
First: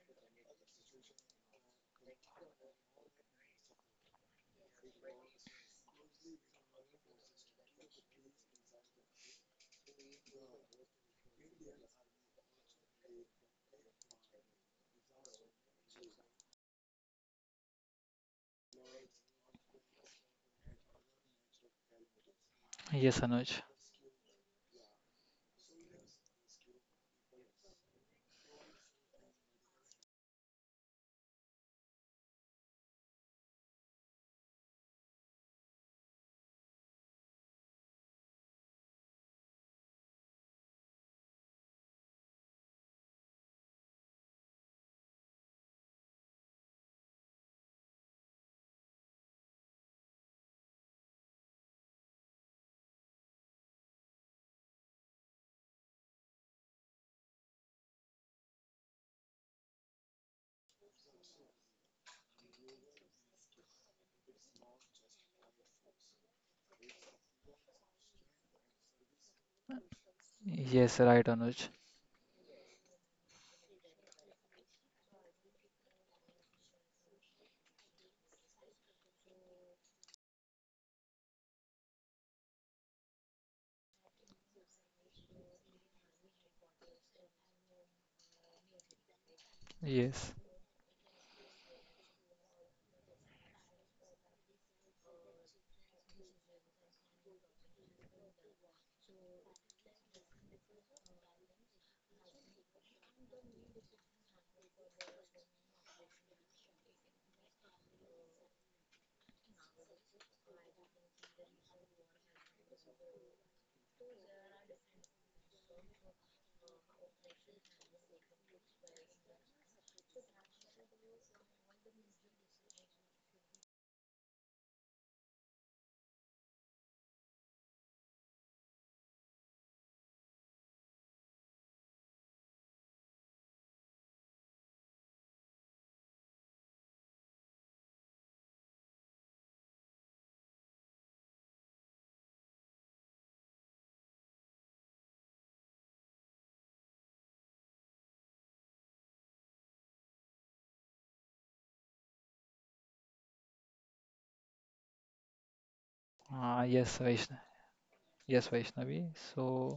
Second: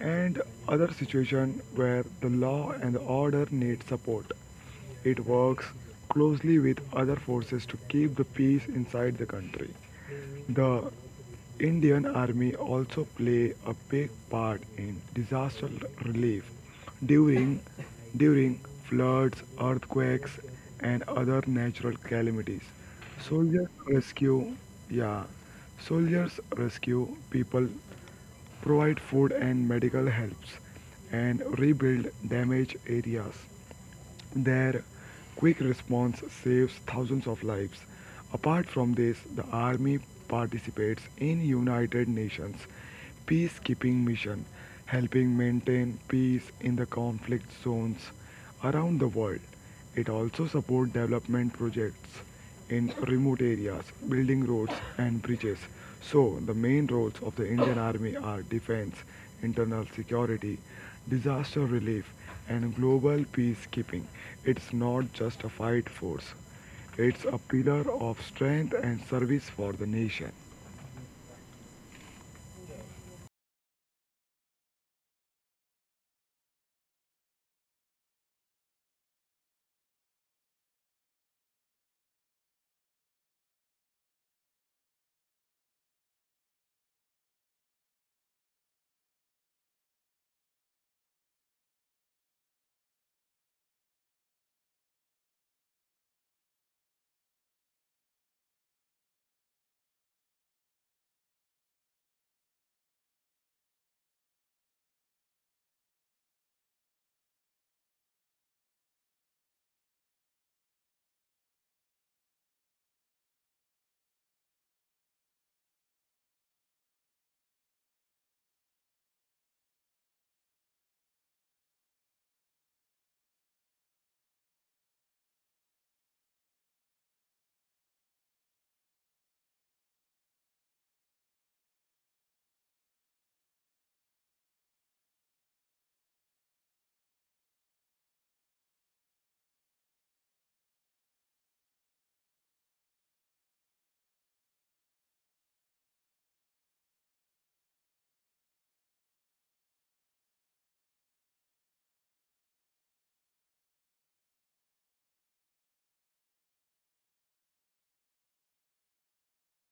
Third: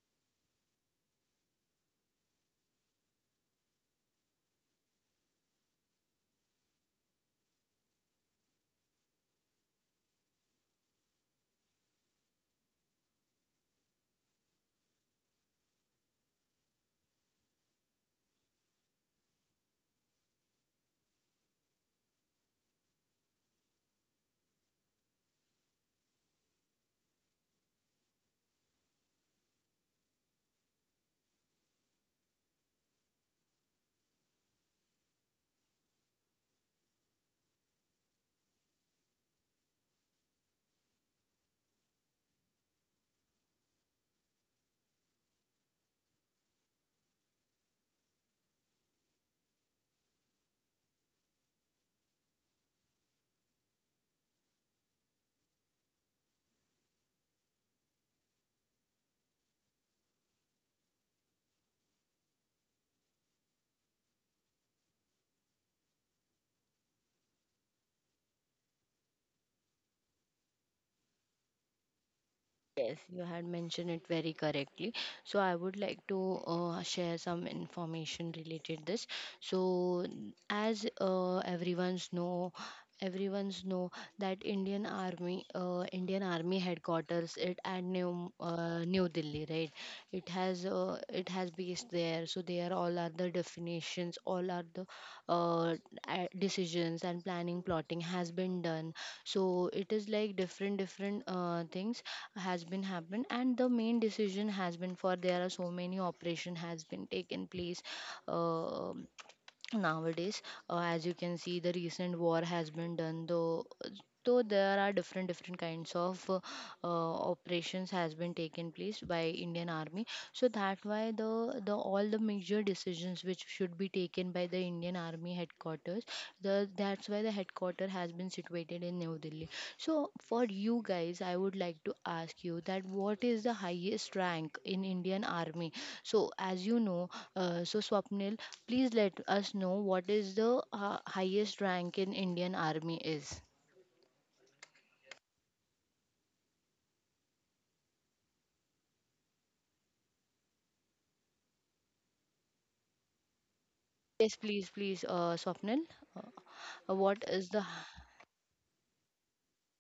S2: and other situations where the law and the order need support. It works closely with other forces to keep the peace inside the country. The Indian Army also play a big part in disaster relief during during floods, earthquakes and other natural calamities.
S3: yes, Anuj.
S2: Soldiers rescue yeah, Soldiers rescue people provide food and medical helps, and rebuild damaged areas. Their quick response saves thousands of lives. Apart from this, the Army participates in United Nations peacekeeping mission, helping maintain peace in the conflict zones around the world. It also supports development projects in remote areas, building roads and bridges. So, the main roles of the Indian Army are defense, internal security, disaster relief, and global peacekeeping. It's not just a fight force, it's a pillar of strength and service for the nation.
S3: Yes, right, Anuj.
S1: Yes, you had mentioned it very correctly. So I would like to share some information related this. So as everyone's know that Indian Army, Indian Army headquarters it at New Delhi, right?
S3: Yes.
S1: It has base there. So there all are the definitions, all are the uh, decisions and planning plotting has been done, so it is like different different things has been happened. And the main decision has been for there are so many operation has been taken place uh, nowadays. As you can see, the recent war has been done, though there are different different kinds of operations has been taken place by Indian Army. So that why the all the major decisions which should be taken by the Indian Army headquarters, the that's why the headquarter has been situated in New Delhi. So for you guys, I would like to ask you that what is the highest rank in Indian Army? So as you know, so Swapnil, please let us know what is the highest rank in Indian Army is. Yes, please, please, Swapnil.
S3: Ah,
S1: Uh,
S3: yes,
S1: what
S3: Vaishnavi.
S1: is the.
S3: Yes, Vaishnavi. So.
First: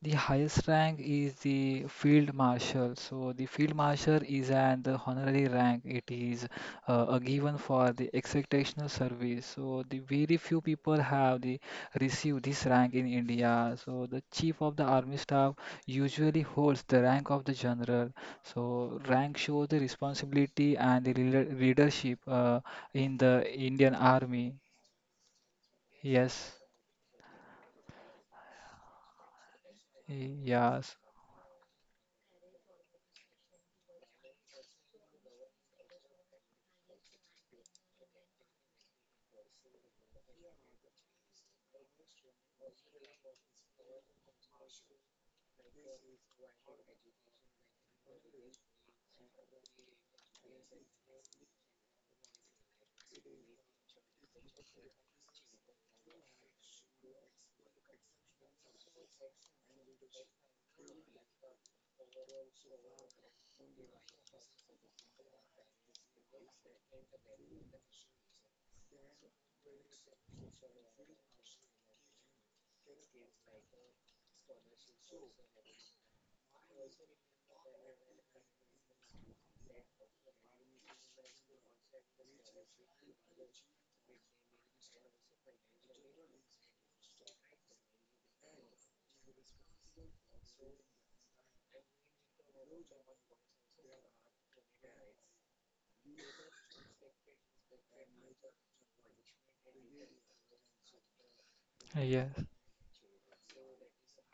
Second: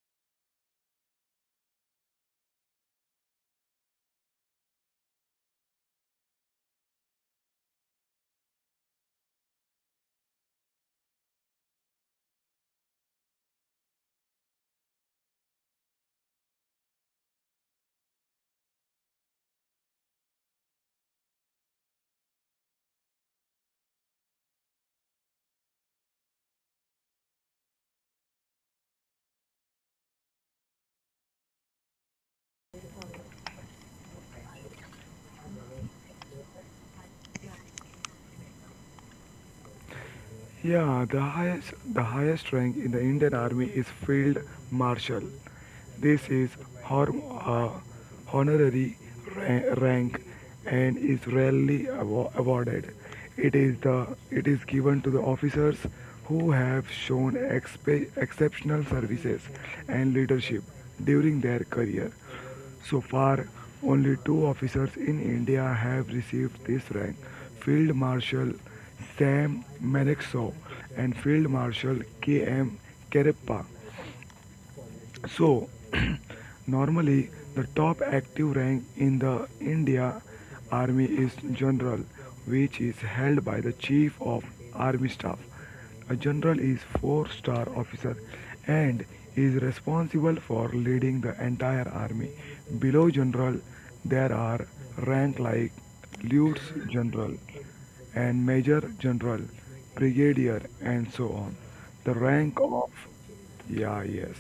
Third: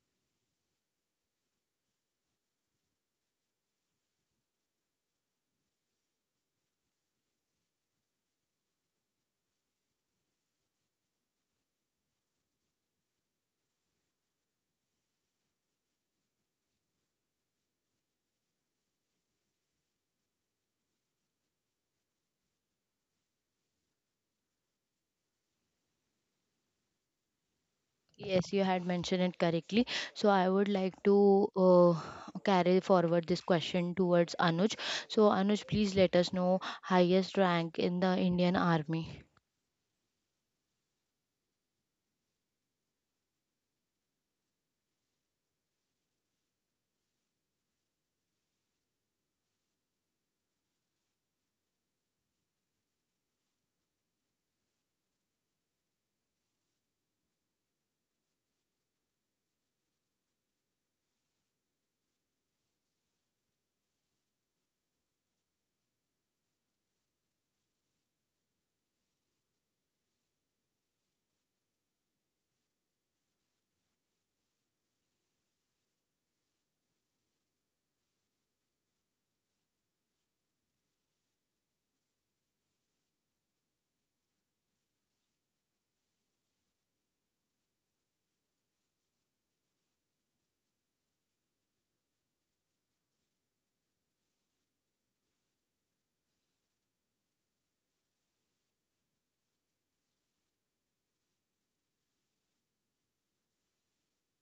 S3: The highest rank is the field marshal. So the field marshal is an honorary rank. It is a given for the exceptional service. So the very few people have the received this rank in India. So the chief of the army staff usually holds the rank of the general. So rank shows the responsibility and the leadership in the Indian army. Yes.
S1: Yes, you had mentioned it correctly. So I would
S3: Yes.
S1: like to carry forward this question towards Anuj. So, Anuj, please let us know highest rank in the Indian Army.
S2: Yeah, the highest rank in the Indian Army is Field Marshal. This is hor- uh, honorary rank and is rarely awarded. It is given to the officers who have shown exceptional services and leadership during their career. So far, only two officers in India have received this rank. Field Marshal Sam Marexo and Field Marshal K. M. Karappa. So, normally the top active rank in the India Army is general, which is held by the chief of army staff. A general is four-star officer and is responsible for leading the entire army. Below general, there are ranks like lieutenant general and major general, brigadier, and so on. The
S3: Yes.
S2: rank of yeah, yes.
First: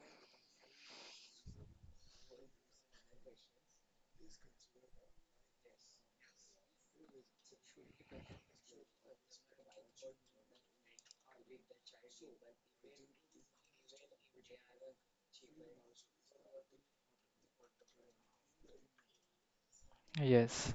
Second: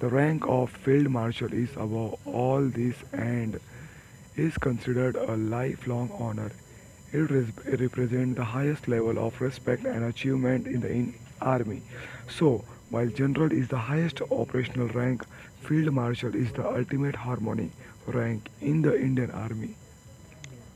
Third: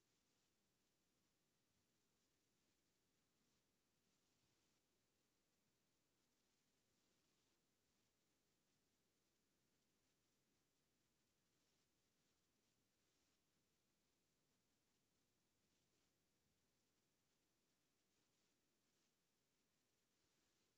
S2: The rank of Field Marshal is above all this and is considered a lifelong honor. It represents the highest level of respect and achievement in the army. So, while general is the highest operational rank, field marshal is the ultimate harmony rank in the Indian army.
S3: Yes.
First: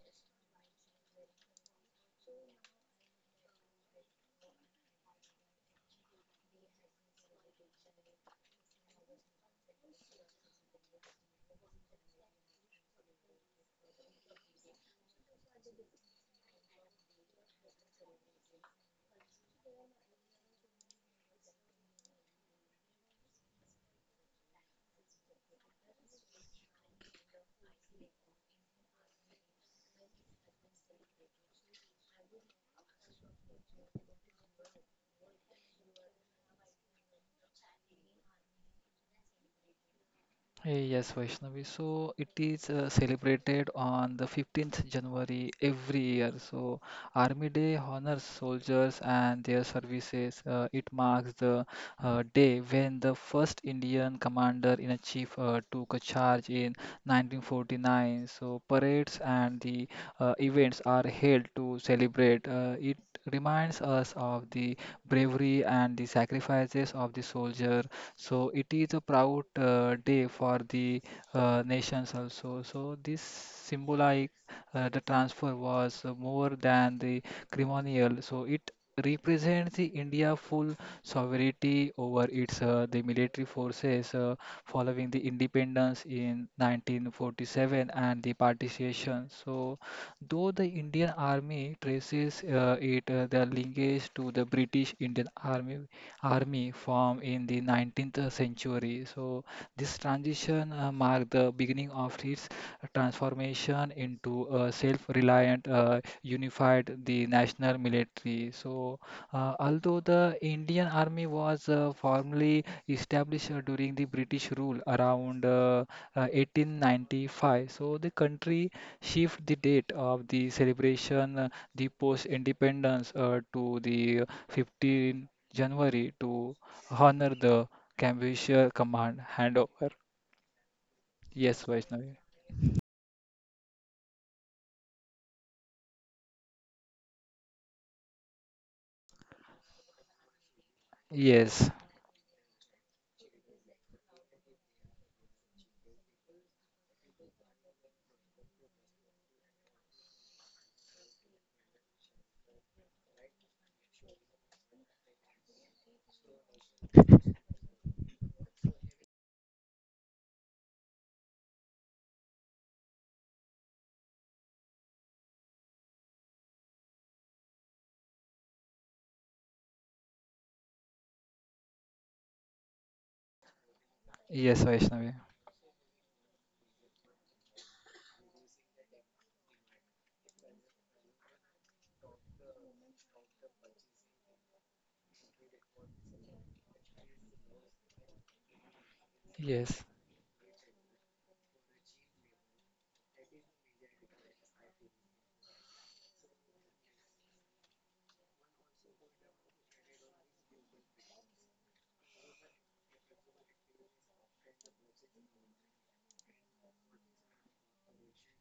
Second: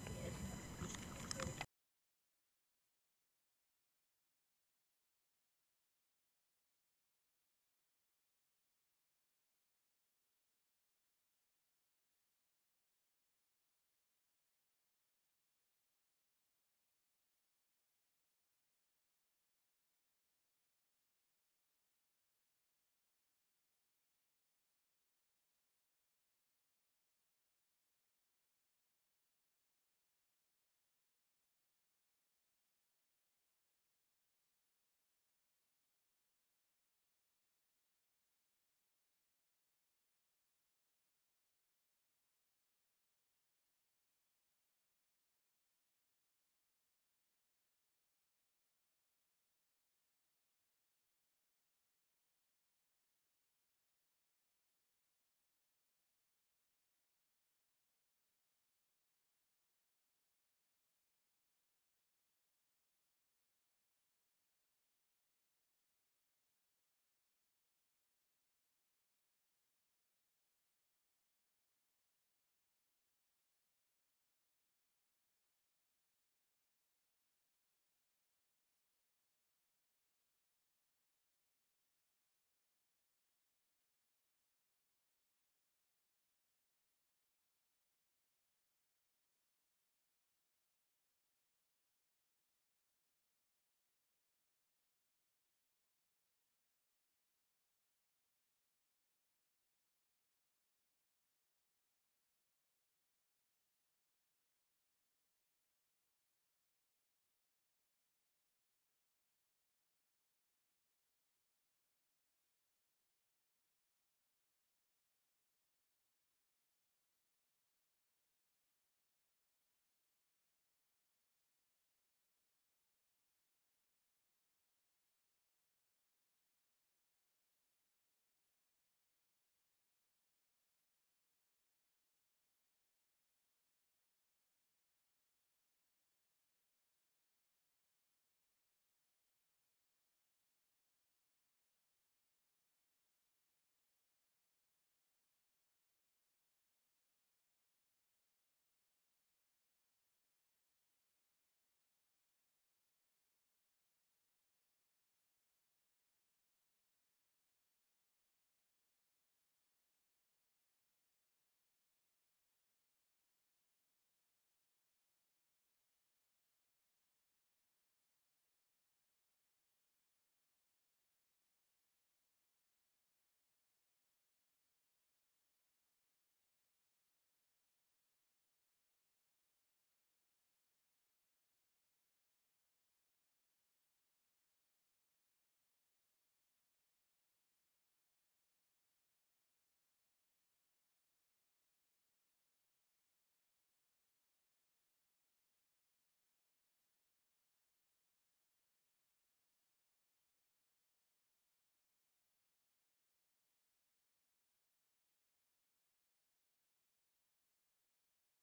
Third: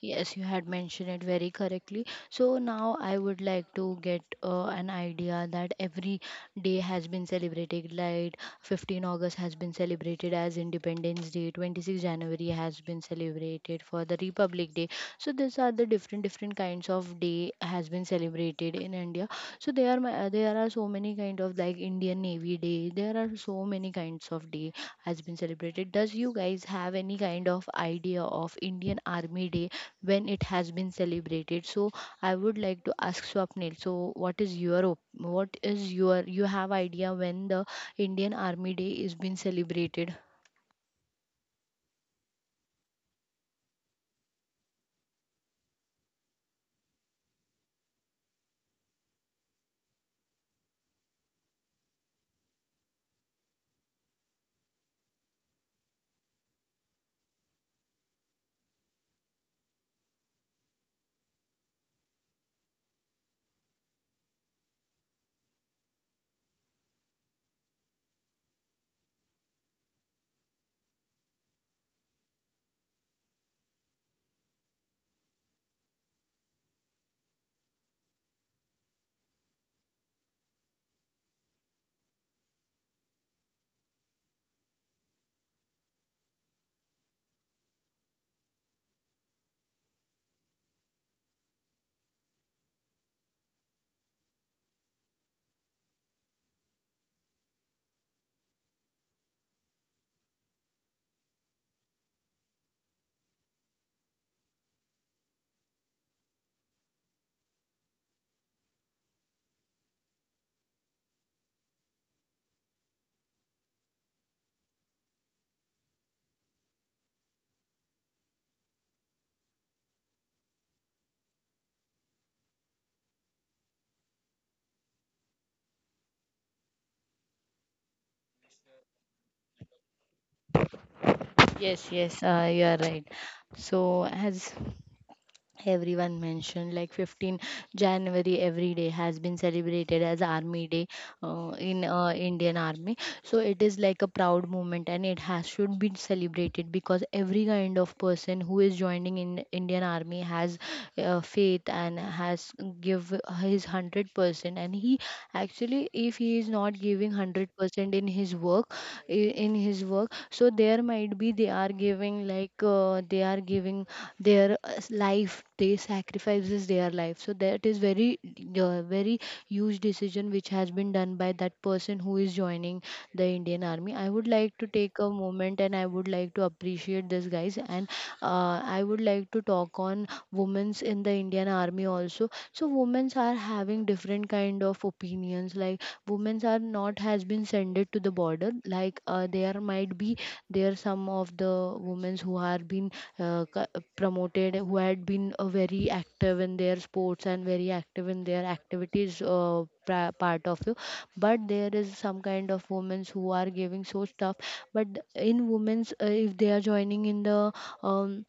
S1: Yes, you had mentioned it very correctly. So now I would like to get an idea that every day has been celebrated. Like 15 August has been celebrated as Independence Day. 26 January has been celebrated for the Republic Day. So these are the different different kinds of day has been celebrated in India. So there are there are so many kind of like Indian Navy Day. There are so many kinds of day has been celebrated. Does you guys have any kind of idea of Indian Army Day, when it has been celebrated? So I would like to ask Swapnil. So what is your what is your, you have idea when the Indian Army Day is being celebrated?
S3: Hey, yes, Vaishnavi. So it is celebrated on the 15th January every year. So Army Day honors soldiers and their services. It marks the day when the first Indian commander in a chief took a charge in 1949. So parades and the events are held to celebrate. It reminds us of the bravery and the sacrifices of the soldier, so it is a proud day for the nations also. So this symbolic the transfer was more than the ceremonial. So it represents the India full sovereignty over its the military forces following the independence in 1947 and the partition. So though the Indian Army traces it their linkage to the British Indian Army formed in the 19th century. So this transition marked the beginning of its transformation into a self-reliant, unified the national military. So although the Indian army was formally established during the British rule around 1895, so the country shift the date of the celebration, the post-independence to the 15th January to honor the Cambusher command handover. Yes,
S1: Yes,
S3: Vaishnavi.
S1: yes, you are right. So, as everyone mentioned, like 15 January every day has been celebrated as Army Day
S3: Yes,
S1: in Indian Army. So it is like a proud moment, and it has should be celebrated because every kind of person who is joining in Indian Army has faith and has give his 100% and he actually, if he is not giving 100% in his work, in his work, so there might be they are giving like they are giving their life, they sacrifices their life. So that is very very huge decision which has been done by that person who is joining the Indian Army. I would
S3: yes,
S1: like to take
S3: Vaishnavi.
S1: a moment and I would like to appreciate this guys, and I would like to talk on women's in the Indian Army also. So women's are having different kind of opinions. Like women's are not has been sended to the border. Like
S3: Yes,
S1: there might be there some of the women's who are been promoted, who had been very active in their sports and very active in their activities part of you, but there is some kind of women who are giving so stuff. But in women's if they are joining in the um,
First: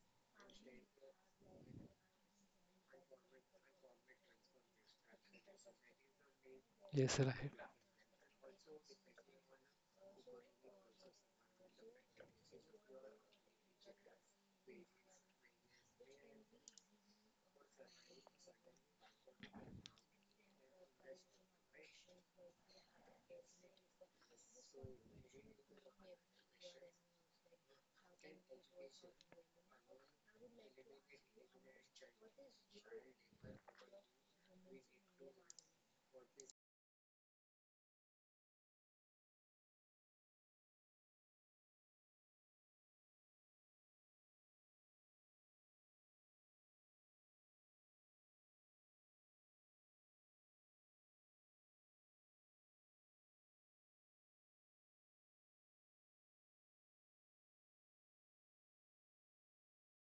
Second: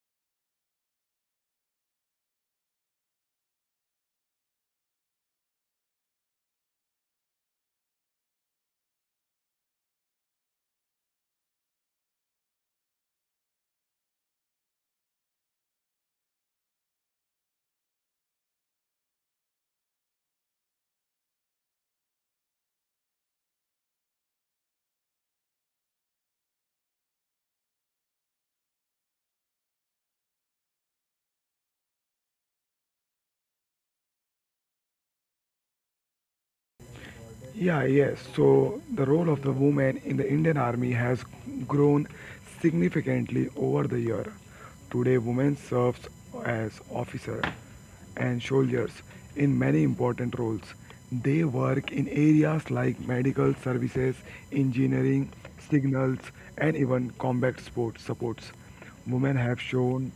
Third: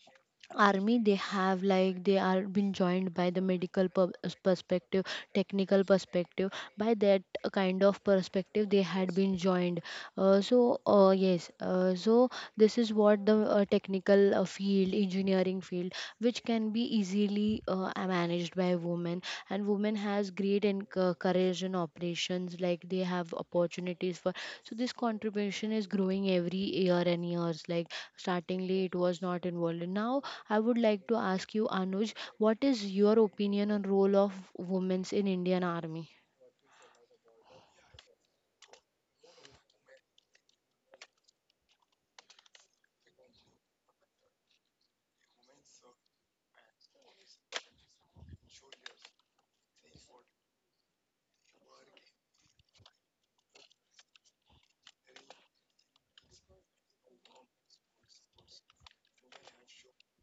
S1: army, they have like they are been joined by the medical perspective, technical perspective. By
S3: yes,
S1: that
S3: right.
S1: kind of perspective they had been joined. So yes, so this is what the technical field, engineering field, which can be easily managed by women. And women has great and courage in operations, like they have opportunities for. So this contribution is growing every year and years, like startingly it was not involved. Now I would like to ask you, Anuj, what is your opinion on role of women in Indian Army?
S2: Yeah, yes. So the role of the woman in the Indian Army has grown significantly over the year. Today, women serves as officer and soldiers in many important roles. They work in areas like medical services, engineering, signals, and even combat sport supports. Women have shown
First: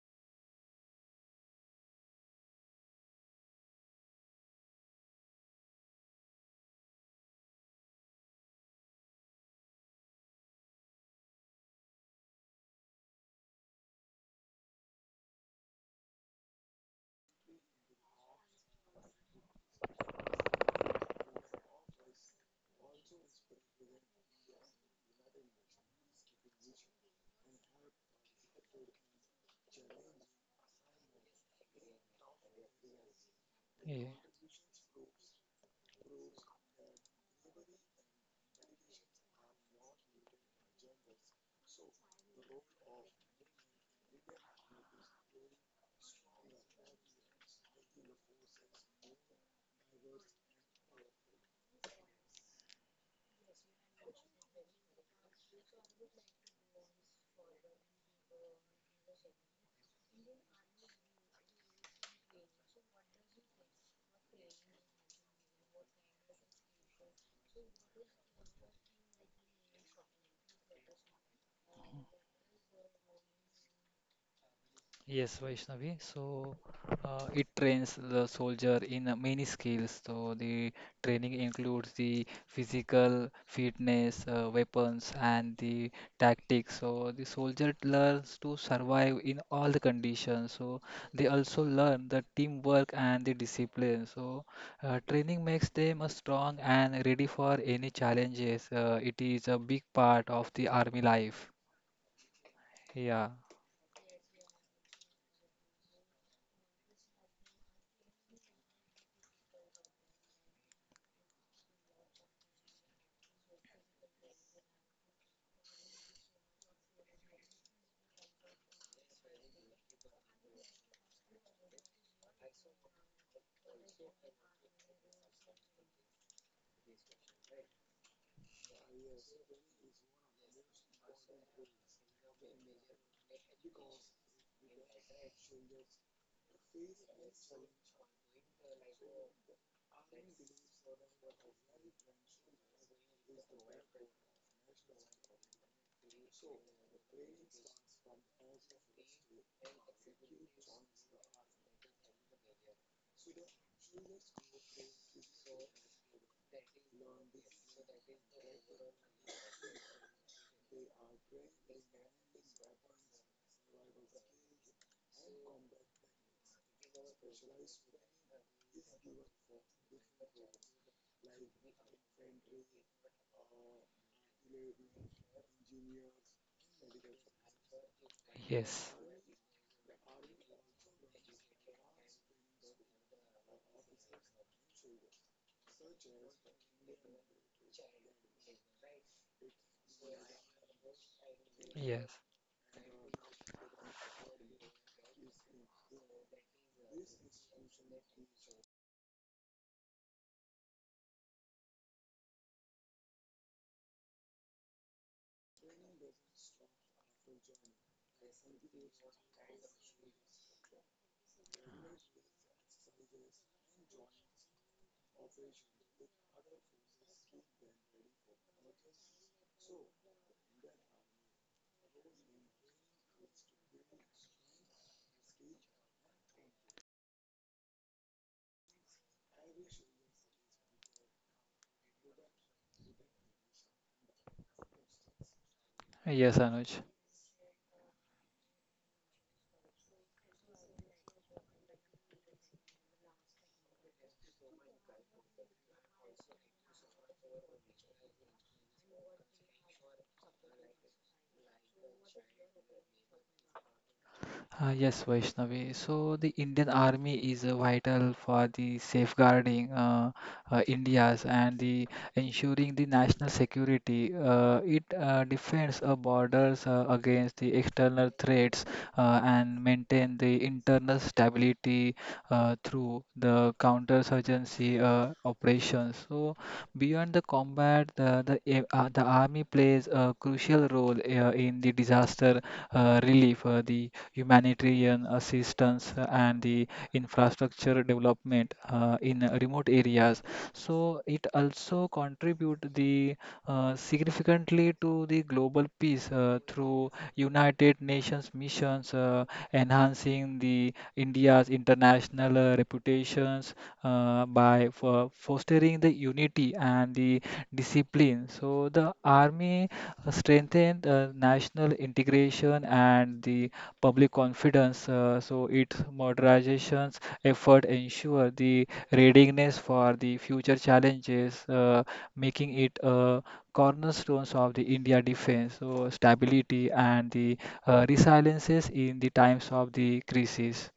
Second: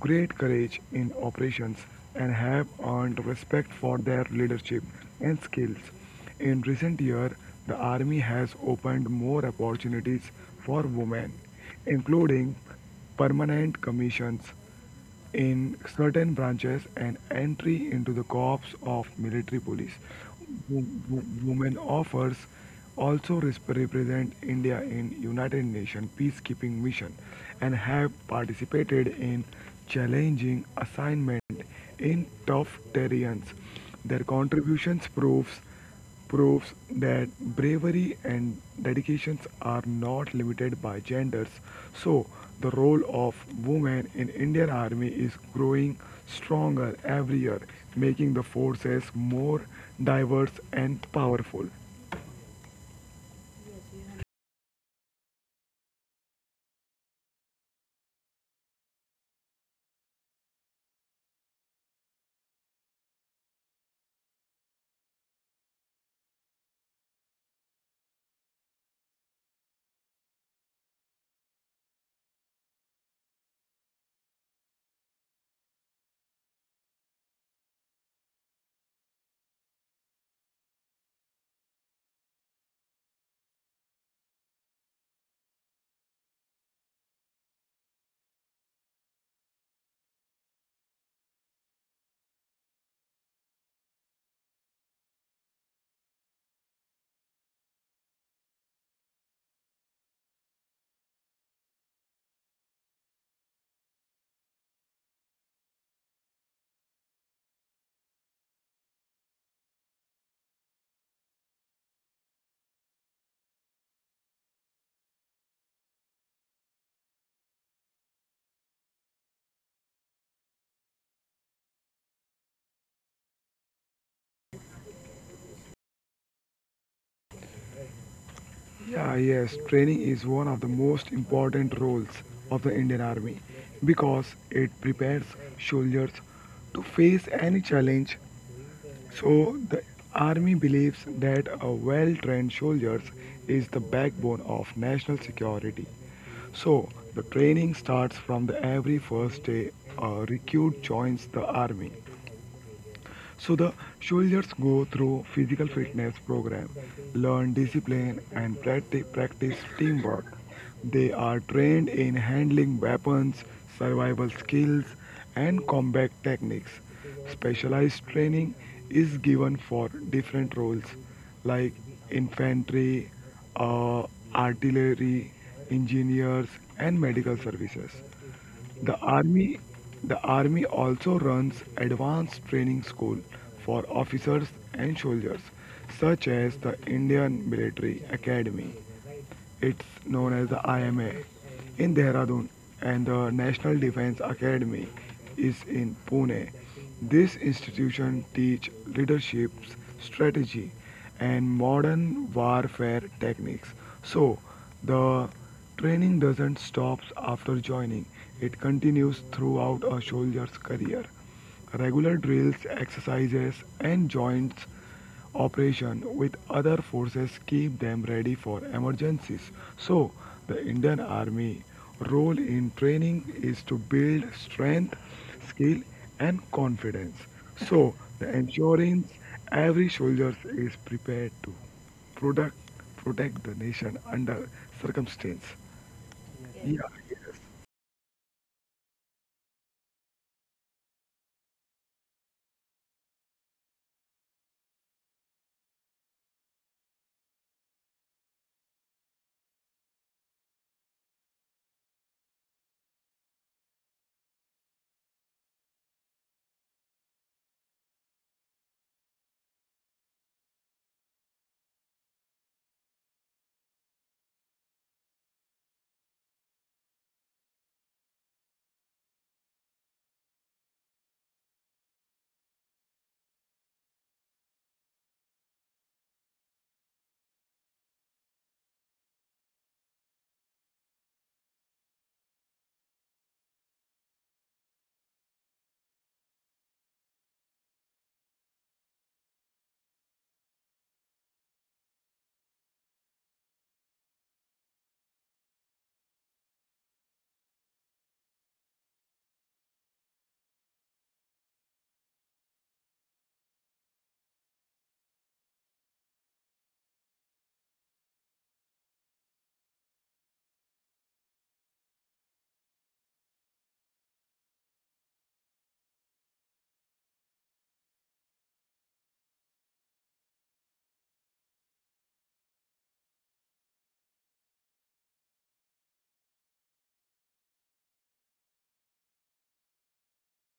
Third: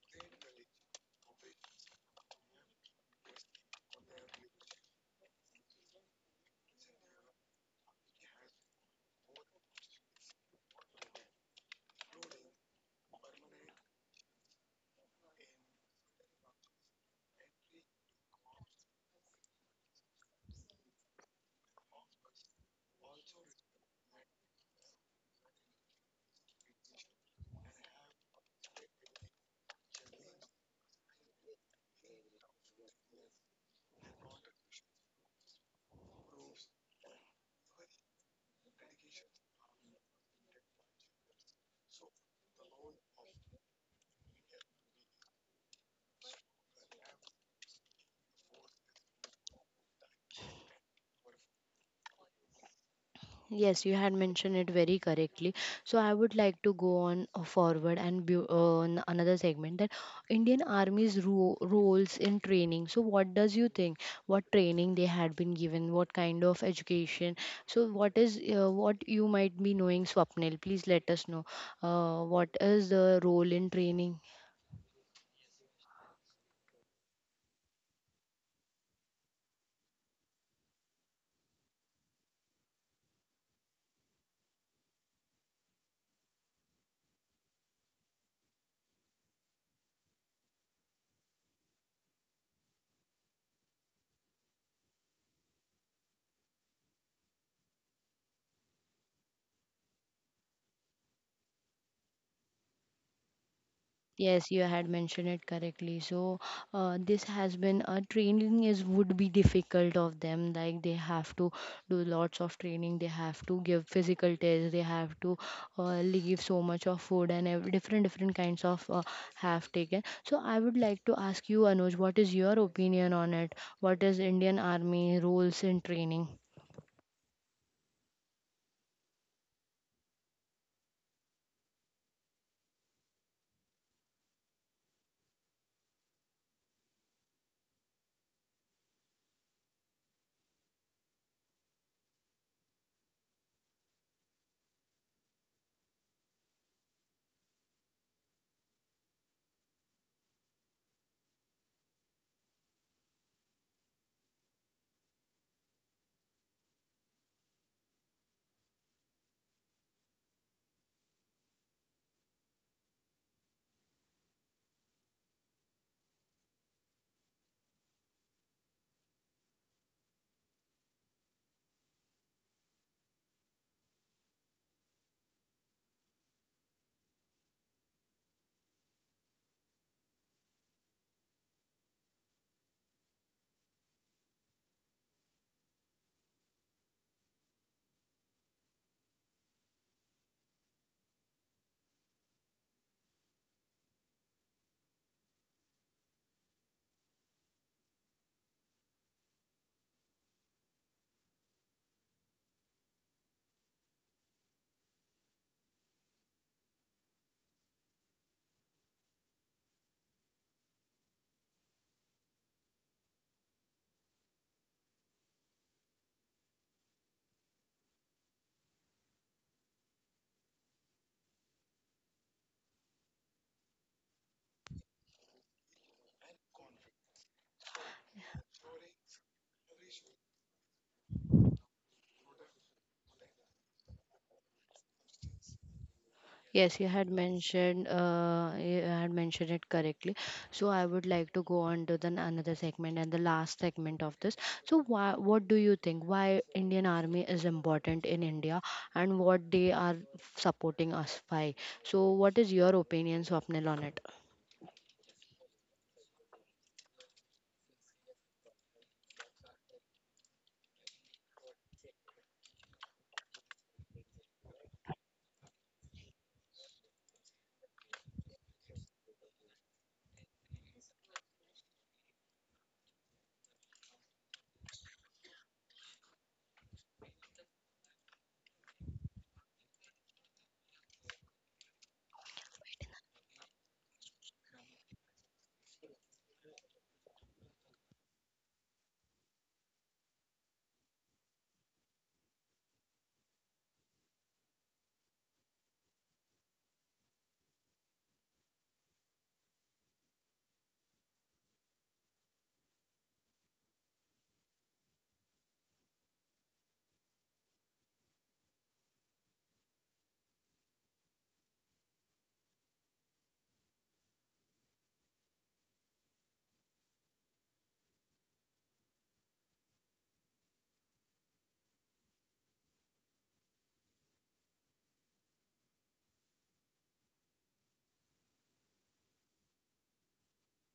S2: great courage in operations and have earned respect for their leadership and skills. In recent years, the Army has opened more opportunities for women, including permanent commissions, in certain branches an entry into the corps of military police women offers also represent India in United Nations peacekeeping mission and have participated in challenging assignment in tough terrains
S3: Yeah.
S2: their contributions proves that bravery and dedications are not limited by genders. So, the role of women in Indian Army is growing stronger every year, making the forces more diverse and powerful.
S1: Yes, you had mentioned it very correctly. So I would like to go on forward, and on another segment that Indian Army's roles in training. So what does you think? What training they had been given? What kind of education? So what is what you might be knowing, Swapnil? Please let us know. What is the role in training?
S3: Yes, Vaishnavi. So it trains the soldier in many skills. So the training includes the physical fitness, weapons, and the tactics. So the soldier learns to survive in all the conditions. So they also learn the teamwork and the discipline. So training makes them strong and ready for any challenges. It is a big part of the army life. Yeah.
S1: Yes, you had mentioned it correctly. So, this has been a training is would be difficult of them. Like they have to do lots of training. They have to give physical tests. They have to leave so much of food and different different kinds of have taken. So, I would like to ask you, Anuj, what is your opinion on it? What is Indian Army roles in training?
S2: Yeah, yes, training is one of the most important roles of the Indian Army because it prepares soldiers to face any challenge. So, the army believes that a well trained soldiers is the backbone of national security. So, the training starts from the every first day a recruit joins the army. So the soldiers go through physical fitness program, learn discipline and practice teamwork. They are trained in handling weapons, survival skills and combat techniques. Specialized training is given for different roles like infantry, uh, artillery, engineers and medical services.
S3: Yes.
S2: The army the army also runs advanced training school for officers and soldiers such as the Indian Military Academy. It's known as the IMA in
S3: Yes.
S2: Dehradun and the National Defense Academy is in Pune. This institution teach leadership, strategy and modern warfare techniques. So, the training doesn't stop after joining, it continues throughout a soldier's career. Regular drills, exercises, and joint operation with other forces keep them ready for emergencies. So, the Indian Army role in training is to build strength, skill, and confidence. So, the ensuring every soldier is prepared to. Product Protect the nation under circumstance.
S3: Yes,
S2: Yes. Yeah,
S3: Anuj.
S1: Yes, you
S2: yeah.
S1: had mentioned it correctly. So I would like to go on to the another segment and the last segment of this. So why, what do you think? Why Indian Army is important in India and what they are supporting us by? So what is your opinion, Swapnil, on it?
S3: Yes, Vaishnavi. So the Indian Army is vital for the safeguarding India's and the ensuring the national security. It defends our borders against the external threats and maintain the internal stability through the counterinsurgency operations. So beyond the combat, the army plays a crucial role in the disaster relief, the humanitarian assistance, and the infrastructure development in remote areas. So it also contribute the significantly to the global peace through United Nations missions, enhancing the India's international reputations by for fostering the unity and the discipline. So the army strengthened national integration and the public confidence. So its modernizations effort ensure the readiness for the future challenges, making it a cornerstones of the India defense. So stability and the resiliences in the times of the crisis.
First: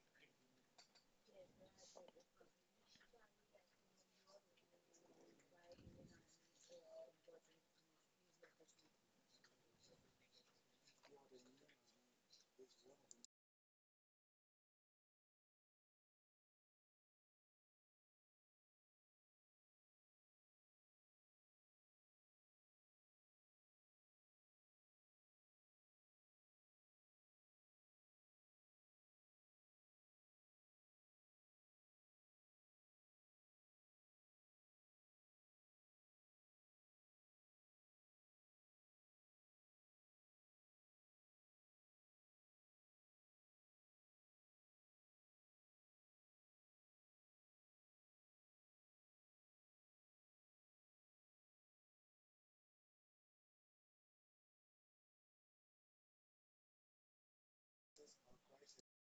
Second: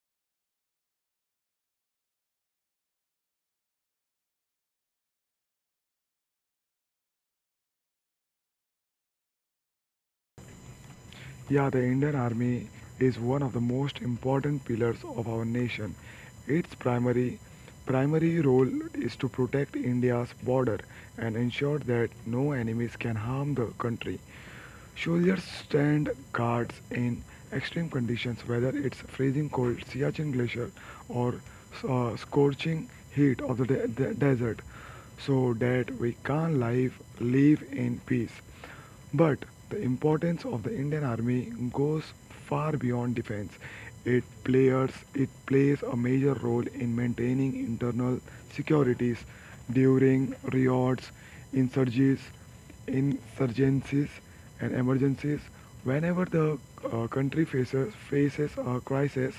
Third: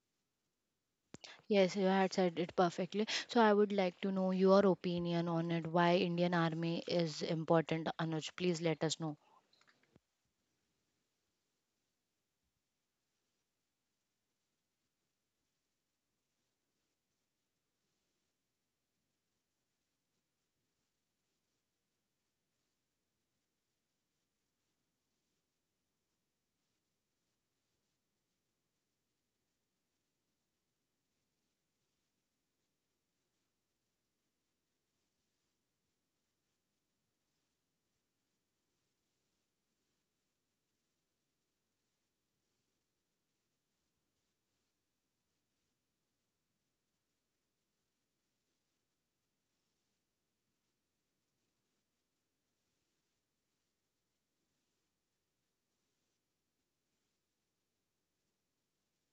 S1: Yes, you had said it perfectly. So I would like to know your opinion on it. Why Indian Army is important, Anuj? Please let us know.
S2: Yeah, the Indian Army is one of the most important pillars of our nation. Its primary role is to protect India's border and ensure that no enemies can harm the country. Soldiers stand guards in extreme conditions, whether it's freezing cold, Siachen glacier, or scorching heat of the desert, so that we can live in peace. But the importance of the Indian Army goes far beyond defense. It plays a major role in maintaining internal securities during riots, insurgencies, insurgencies, and emergencies. Whenever the country faces a crisis,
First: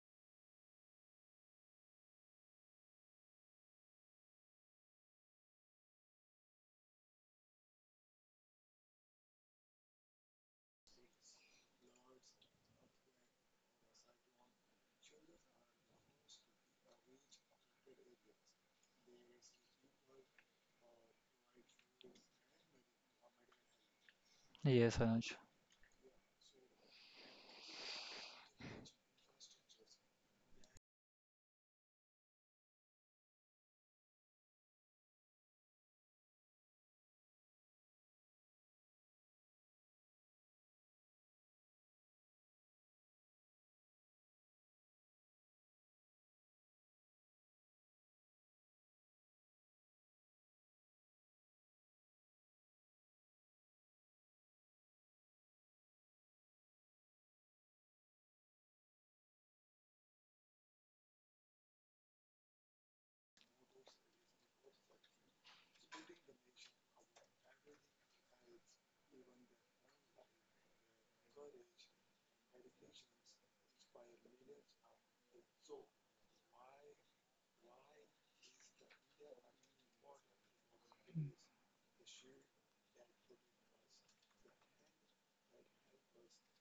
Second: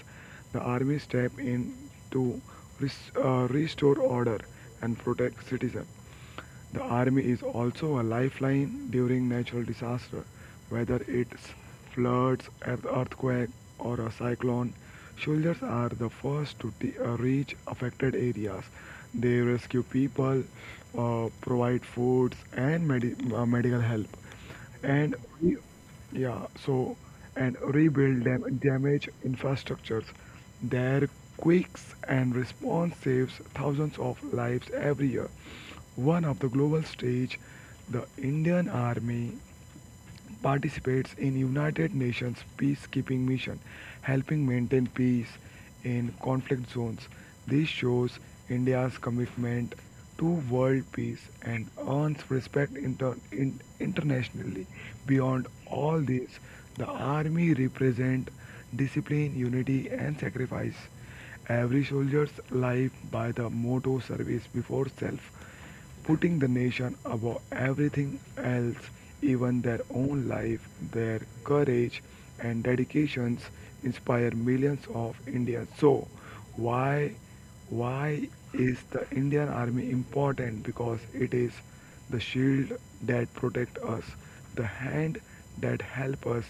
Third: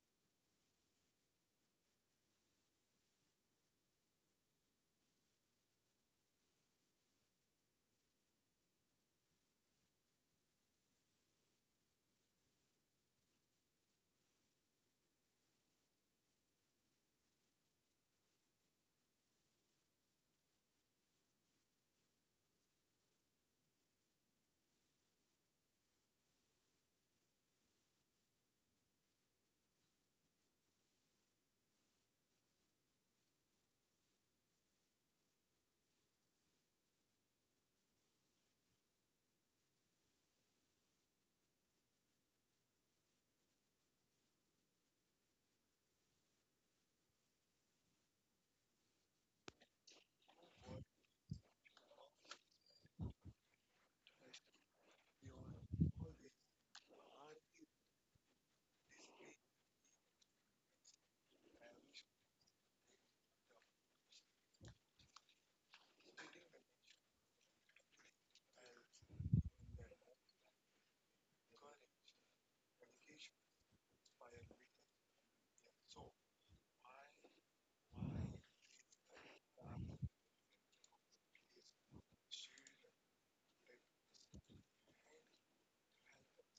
S2: the army step in to restore order and protect citizens. The army is also a lifeline during natural disaster, whether it's floods, an earthquake, or a cyclone. Soldiers are the first to reach affected areas. They rescue people, provide foods, and medical help
S3: Yes,
S2: and
S3: Anuj.
S2: re- yeah so and rebuild damaged infrastructures their quick and response saves thousands of lives every year one of the global stage the Indian Army participates in United Nations peacekeeping mission, helping maintain peace in conflict zones. This shows India's commitment to world peace and earns respect internationally. Beyond all this, the army represents discipline, unity, and sacrifice. Every soldier's life by the motto service before self putting the nation above everything else, even their own life, their courage and dedications inspire millions of Indians. So, why why is the Indian Army important? Because it is the shield that protects us, the hand that helps us,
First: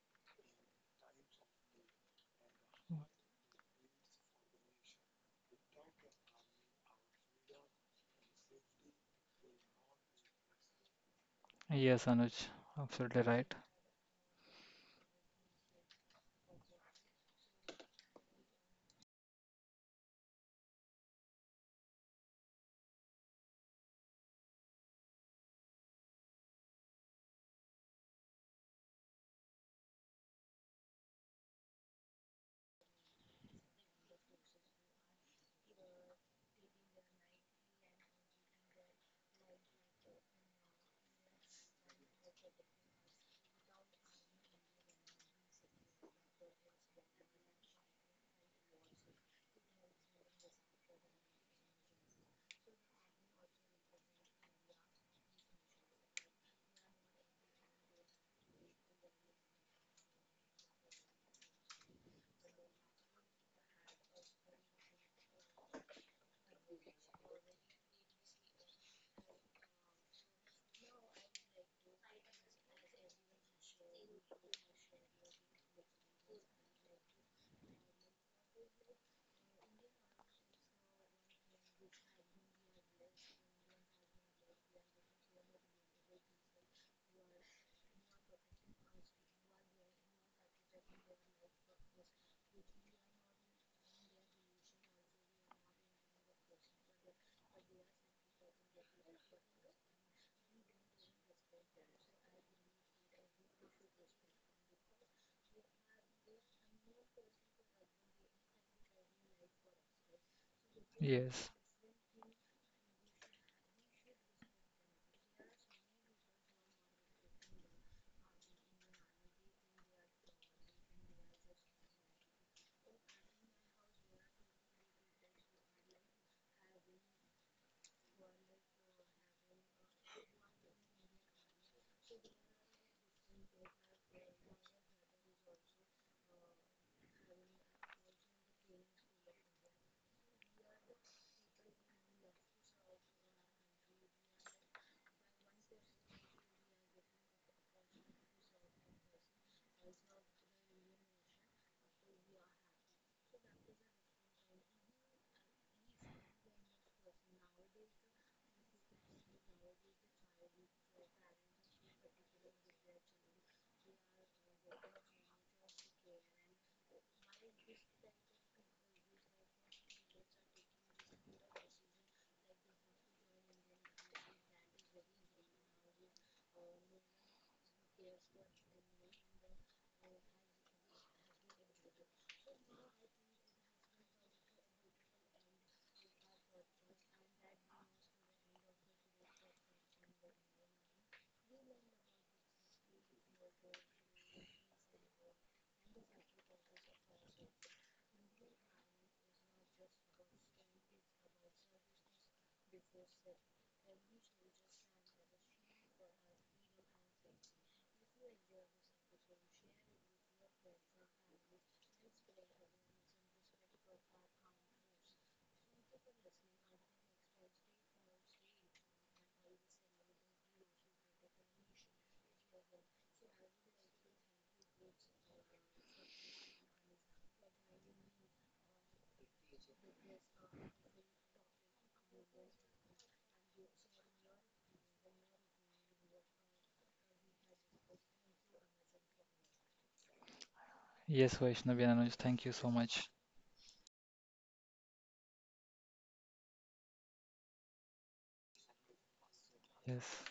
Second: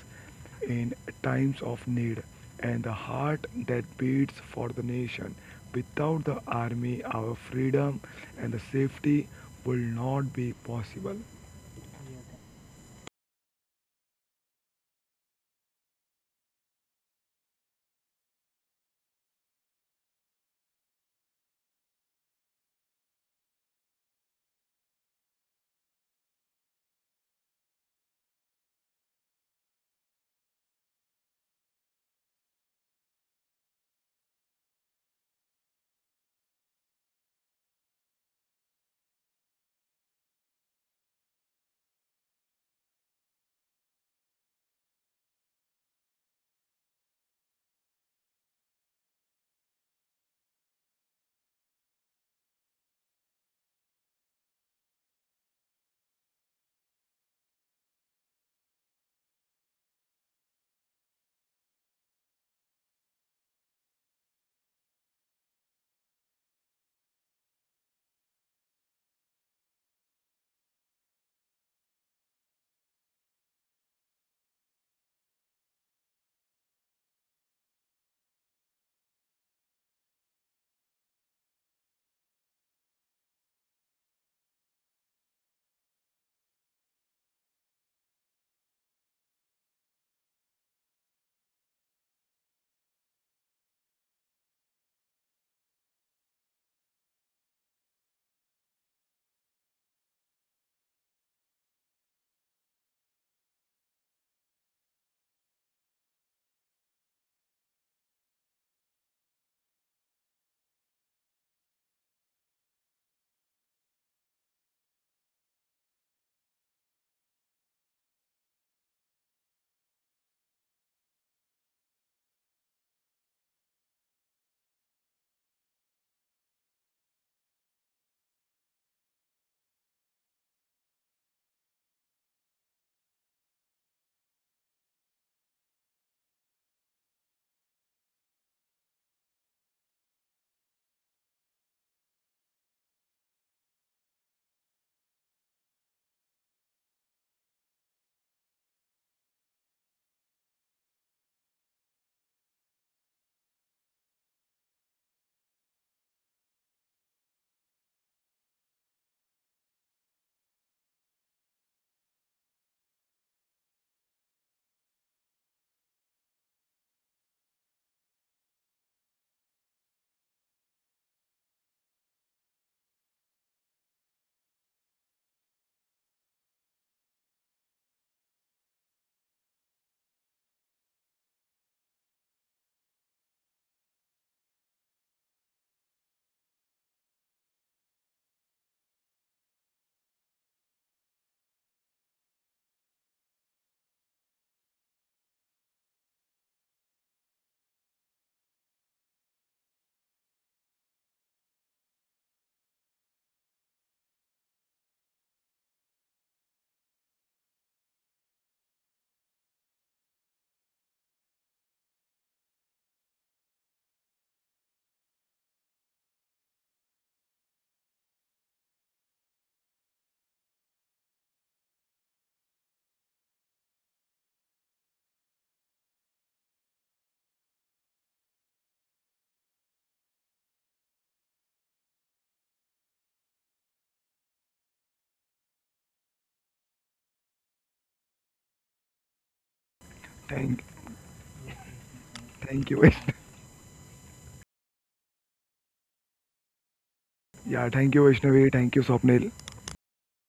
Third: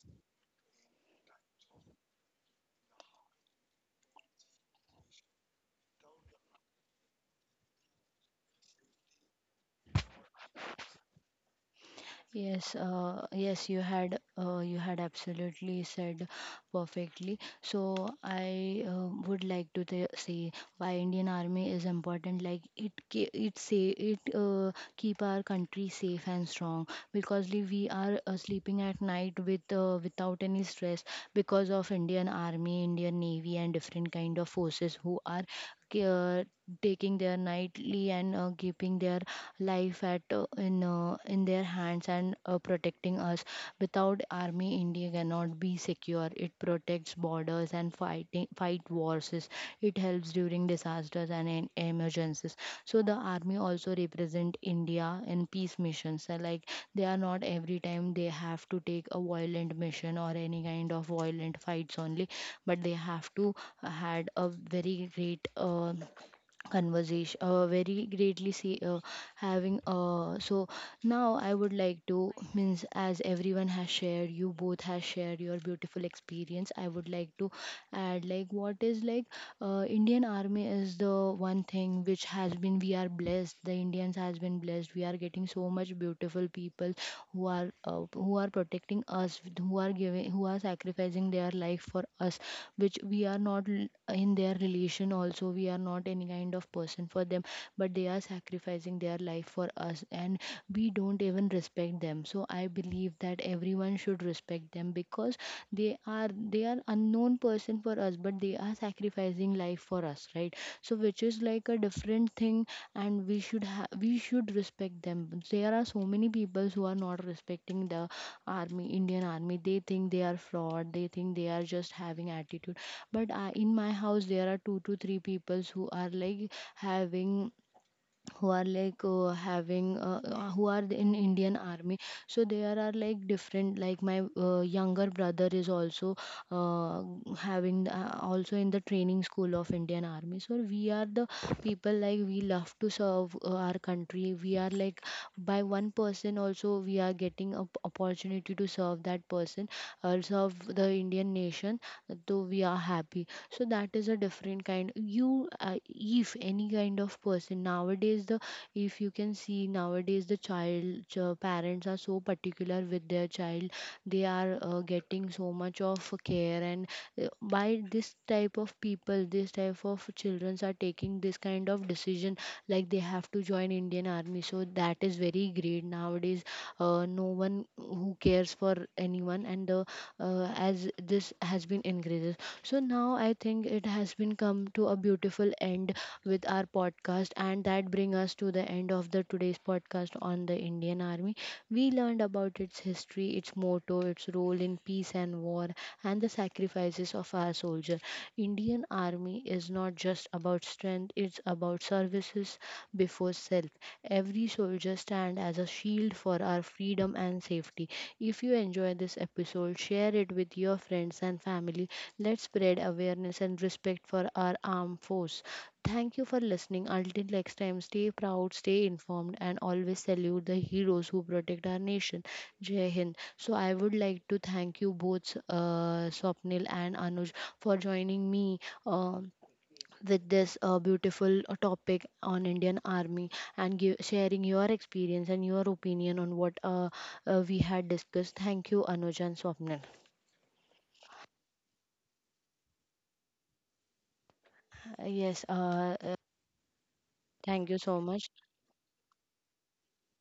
S2: in times of need and the heart that beats for the nation. Without the army, our freedom and the safety will not be possible.
S3: Yes, Anuj,
S1: Yes,
S3: absolutely right.
S1: yes, you had absolutely said perfectly. So I would like to say why Indian Army is important. Like it, it say it keep our country safe and strong, because we are sleeping at night with without any stress because of Indian Army, Indian Navy and different kind of forces who are uh, taking their nightly and keeping their life at in their hands and protecting us. Without army, India cannot be secure. It protects borders and fight wars. It helps during disasters and in emergencies. So the army also represent India in peace missions. So, like they are not every time they have to take a violent mission or any kind of violent fights only, but they have to had a very great conversation, very greatly see having so now I would like to means, as everyone has shared, you both has shared your beautiful experience, I would like to add like what is like Indian Army is the one thing which has been we are blessed. The Indians has been blessed, we are getting so much beautiful people who are protecting us, who are giving, who are sacrificing their life for us, which we are not in their relation. Also, we are not any kind of person for them, but they are sacrificing their life for us, and we don't even respect them. So I believe that everyone should respect them, because they are unknown known person for us, but they are sacrificing life for us, right? So which is
S3: Yes,
S1: like a different thing, and we should we should respect them. There are so many people who are not respecting the army, Indian Army, they think they are fraud, they think they are just having attitude. But I, in my house, there are two to three people who are like having, who are like having who are in Indian Army. So there are like different, like my younger brother is also uh, having the, also in the training school of Indian Army. So we are the people like, we love to serve our country, we are like by one person also we are getting an opportunity to serve that person or serve the Indian nation, though we are happy. So that is a different kind. You if any kind of person, nowadays the, if you can see nowadays the child, parents are so particular with their child, they are getting so much of care. And why this type of people, this type of children are taking this kind of decision, like they have to join Indian Army, so that is very great nowadays. No one who cares for anyone. And as this has been increases, so now I think it has been come to a beautiful end with our podcast, and that bring us to the end of the today's podcast on the Indian Army. We learned about its history, its motto, its role in peace and war, and the sacrifices of our soldiers. Indian Army is not just about strength, it's about services before self. Every soldier stands as a shield for our freedom and safety. If you enjoy this episode, share it with your friends and family. Let's spread awareness and respect for our armed force. Thank you for listening. Until next time, stay proud, stay informed, and always salute the heroes who protect our nation. Jai Hind. So, I would like to thank you both, Swapnil and Anuj, for joining me um with this beautiful topic on Indian Army, and give, sharing your experience and your opinion on what we had discussed. Thank you, Anuj and Swapnil.
S2: Thank,
S3: yes, Vaishnavi and Anuj, thank you so
S2: Thank you,
S3: much.
S2: Vaishnavi.
S1: Uh, yes, uh, uh,
S2: Yeah,
S1: thank you
S2: thank you,
S1: so much.
S2: Vaishnavi. Thank you, Swapnil.
S3: Yes.